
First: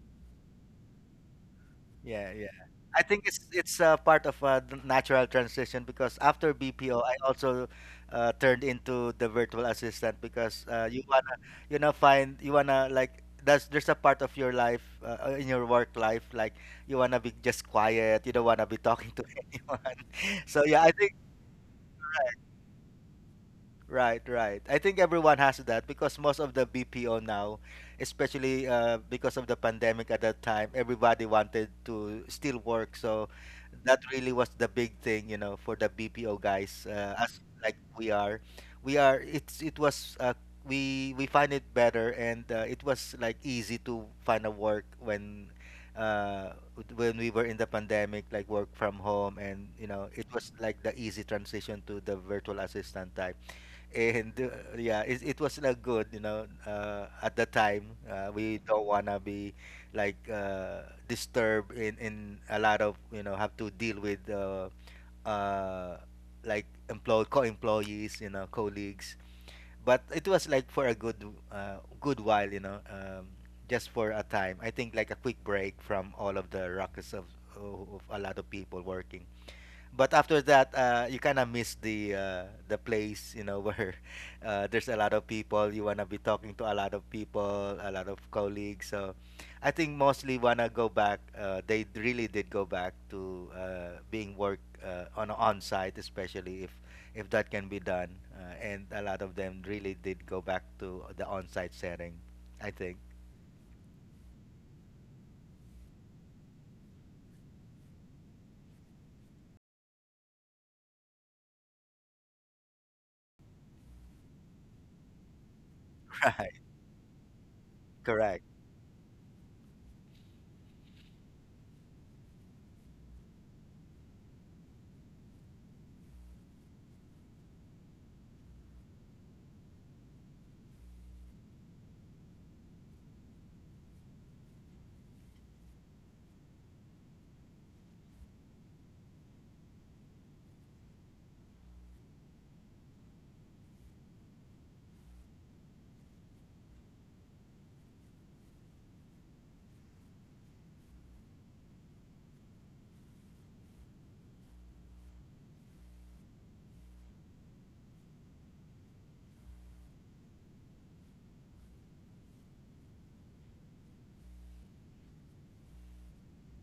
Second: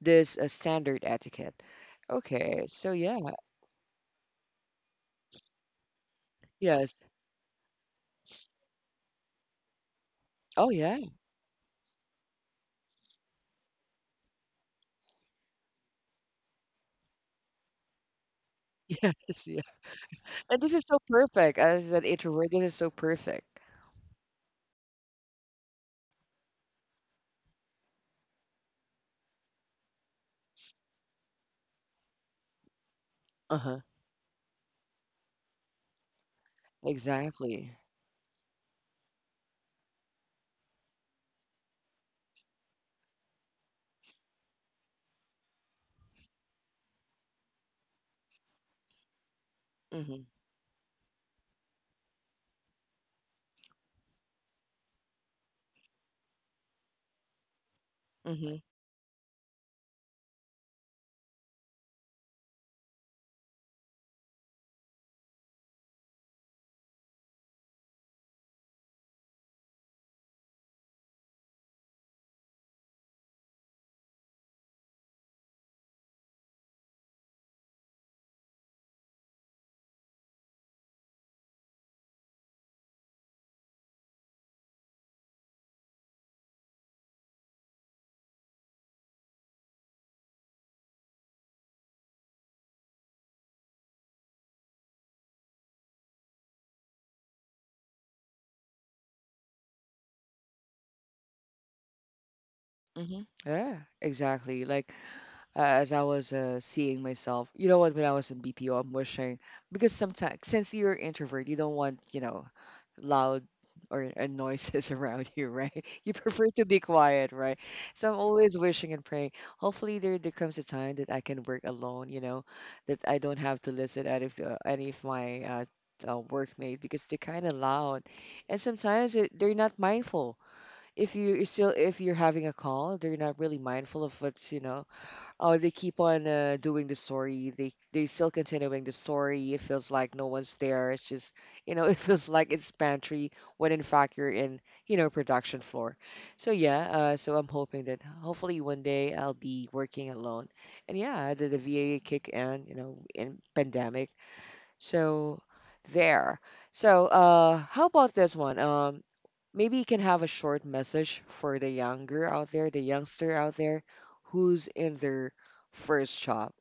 Speaker 1: this standard etiquette.
Speaker 2: Yeah, yeah.
Speaker 1: Okay, so
Speaker 2: I
Speaker 1: yeah,
Speaker 2: think it's part of a natural transition because after BPO,
Speaker 1: yes.
Speaker 2: I also turned into the virtual assistant because
Speaker 1: Oh, yeah,
Speaker 2: you wanna, you know, find, you wanna like that's there's a part of your life in your work life, like you wanna be just quiet, you don't wanna be talking to
Speaker 1: yes, yeah.
Speaker 2: anyone. So
Speaker 1: And this
Speaker 2: yeah,
Speaker 1: is
Speaker 2: I
Speaker 1: so
Speaker 2: think.
Speaker 1: perfect. As an introvert, this is so perfect.
Speaker 2: Right, right. I think everyone has that because most of the BPO now, especially because of the pandemic at that time, everybody wanted to still work. So
Speaker 1: Uh-huh.
Speaker 2: that really was the big thing, you know, for the BPO guys. As
Speaker 1: Exactly.
Speaker 2: like we are, we are. It's it was we find it better and it was like easy to find a work uh when we were in the pandemic, like work from home, and, you know,
Speaker 1: Mm-hmm.
Speaker 2: it was like the easy transition to the virtual assistant type. And yeah, it was not good, you know, at the time
Speaker 1: Mm-hmm.
Speaker 2: we don't wanna be like disturbed in a lot of, you know, have to deal with uh, like employ co-employees, you know, colleagues. But it was like for a good good while, you know, just for a time, I think, like a quick break from all of the ruckus of a lot of people working. But after that you kind of miss the place, you know, where there's a lot of people, you want to be talking to a lot of people, a lot of colleagues. So I think mostly want to go back, really did go back to being work on site, especially if that can be done, and a lot of them really did go back to the on site setting, I think.
Speaker 1: Mm-hmm. Yeah, exactly. Like as I was seeing myself. You know what? When I was in BPO, I'm wishing because sometimes since you're introvert, you don't want you know loud or noises around you, right? You
Speaker 2: Right.
Speaker 1: prefer to be quiet, right? So I'm
Speaker 2: Correct.
Speaker 1: always wishing and praying. Hopefully, there comes a time that I can work alone. You know, that I don't have to listen out of any of my workmate because they're kind of loud, and sometimes it, they're not mindful. If you're still if you're having a call, they're not really mindful of what's you know. Oh, they keep on doing the story. They still continuing the story. It feels like no one's there. It's just, you know, it feels like it's pantry when in fact you're in, you know, production floor. So yeah, so I'm hoping that hopefully one day I'll be working alone. And yeah, the VA kick in, you know, in pandemic. So there. So how about this one? Maybe you can have a short message for the younger out there, the youngster out there who's in their first job.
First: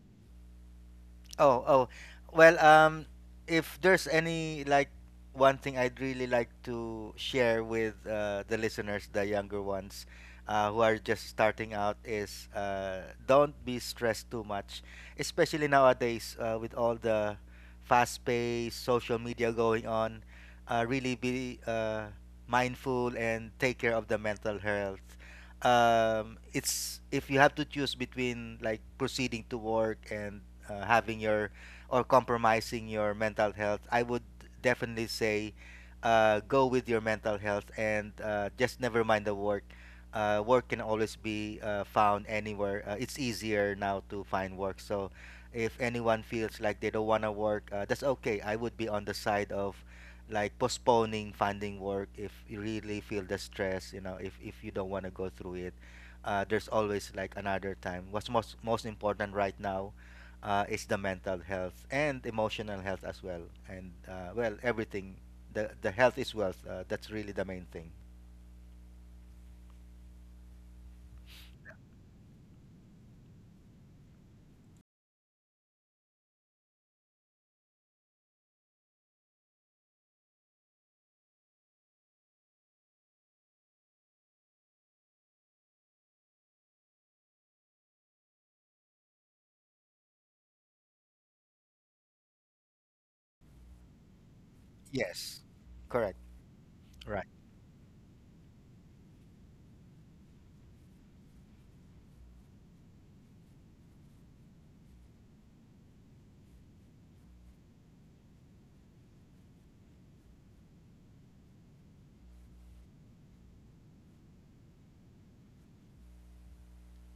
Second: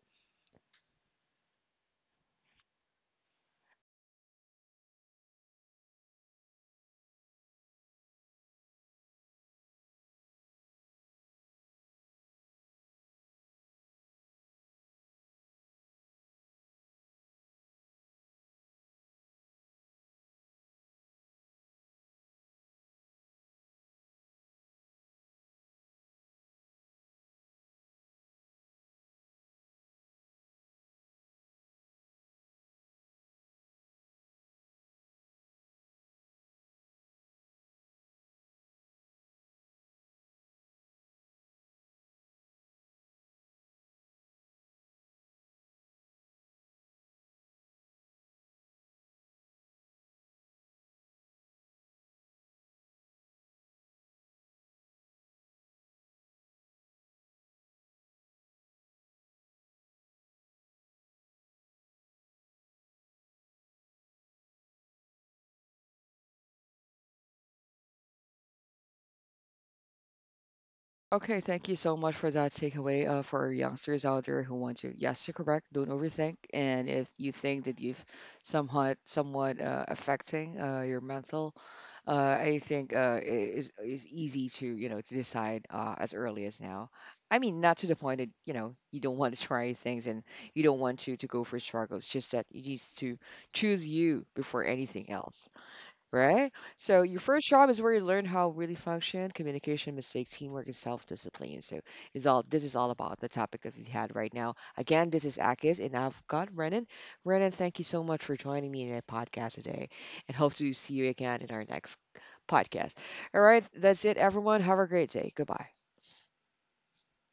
Speaker 2: Oh, oh. Well, if there's any like one thing I'd really like to share with the listeners, the younger ones who are just starting out, is don't be stressed too much, especially nowadays with all the fast-paced social media going on. Really be mindful and take care of the mental health. It's if you have to choose between like proceeding to work and having your or compromising your mental health, I would definitely say go with your mental health and just never mind the work. Work can always be found anywhere. It's easier now to find work. So if anyone feels like they don't want to work, that's okay. I would be on the side of like postponing finding work if you really feel the stress, you know, if you don't want to go through it. There's always like another time. What's most important right now, is the mental health and emotional health as well. And well, everything, the health is wealth, that's really the main thing.
Speaker 1: Okay, thank you so much for that takeaway for our youngsters out there who want to. Yes, you're correct. Don't overthink. And if you think that you've somewhat affecting your mental, uh, I think it is easy to you know to decide as early as now. I mean, not to the point that you know you don't want to try things and you don't want to go for struggles. Just that you need to choose you before anything
Speaker 2: Yes,
Speaker 1: else.
Speaker 2: correct.
Speaker 1: Right? So your
Speaker 2: Right.
Speaker 1: first job is where you learn how really function, communication, mistakes, teamwork, and self-discipline. So is all this is all about the topic that we've had right now. Again, this is Akis and I've got Renan. Renan, thank you so much for joining me in a podcast today and hope to see you again in our next podcast. All right, that's it, everyone. Have a great day. Goodbye.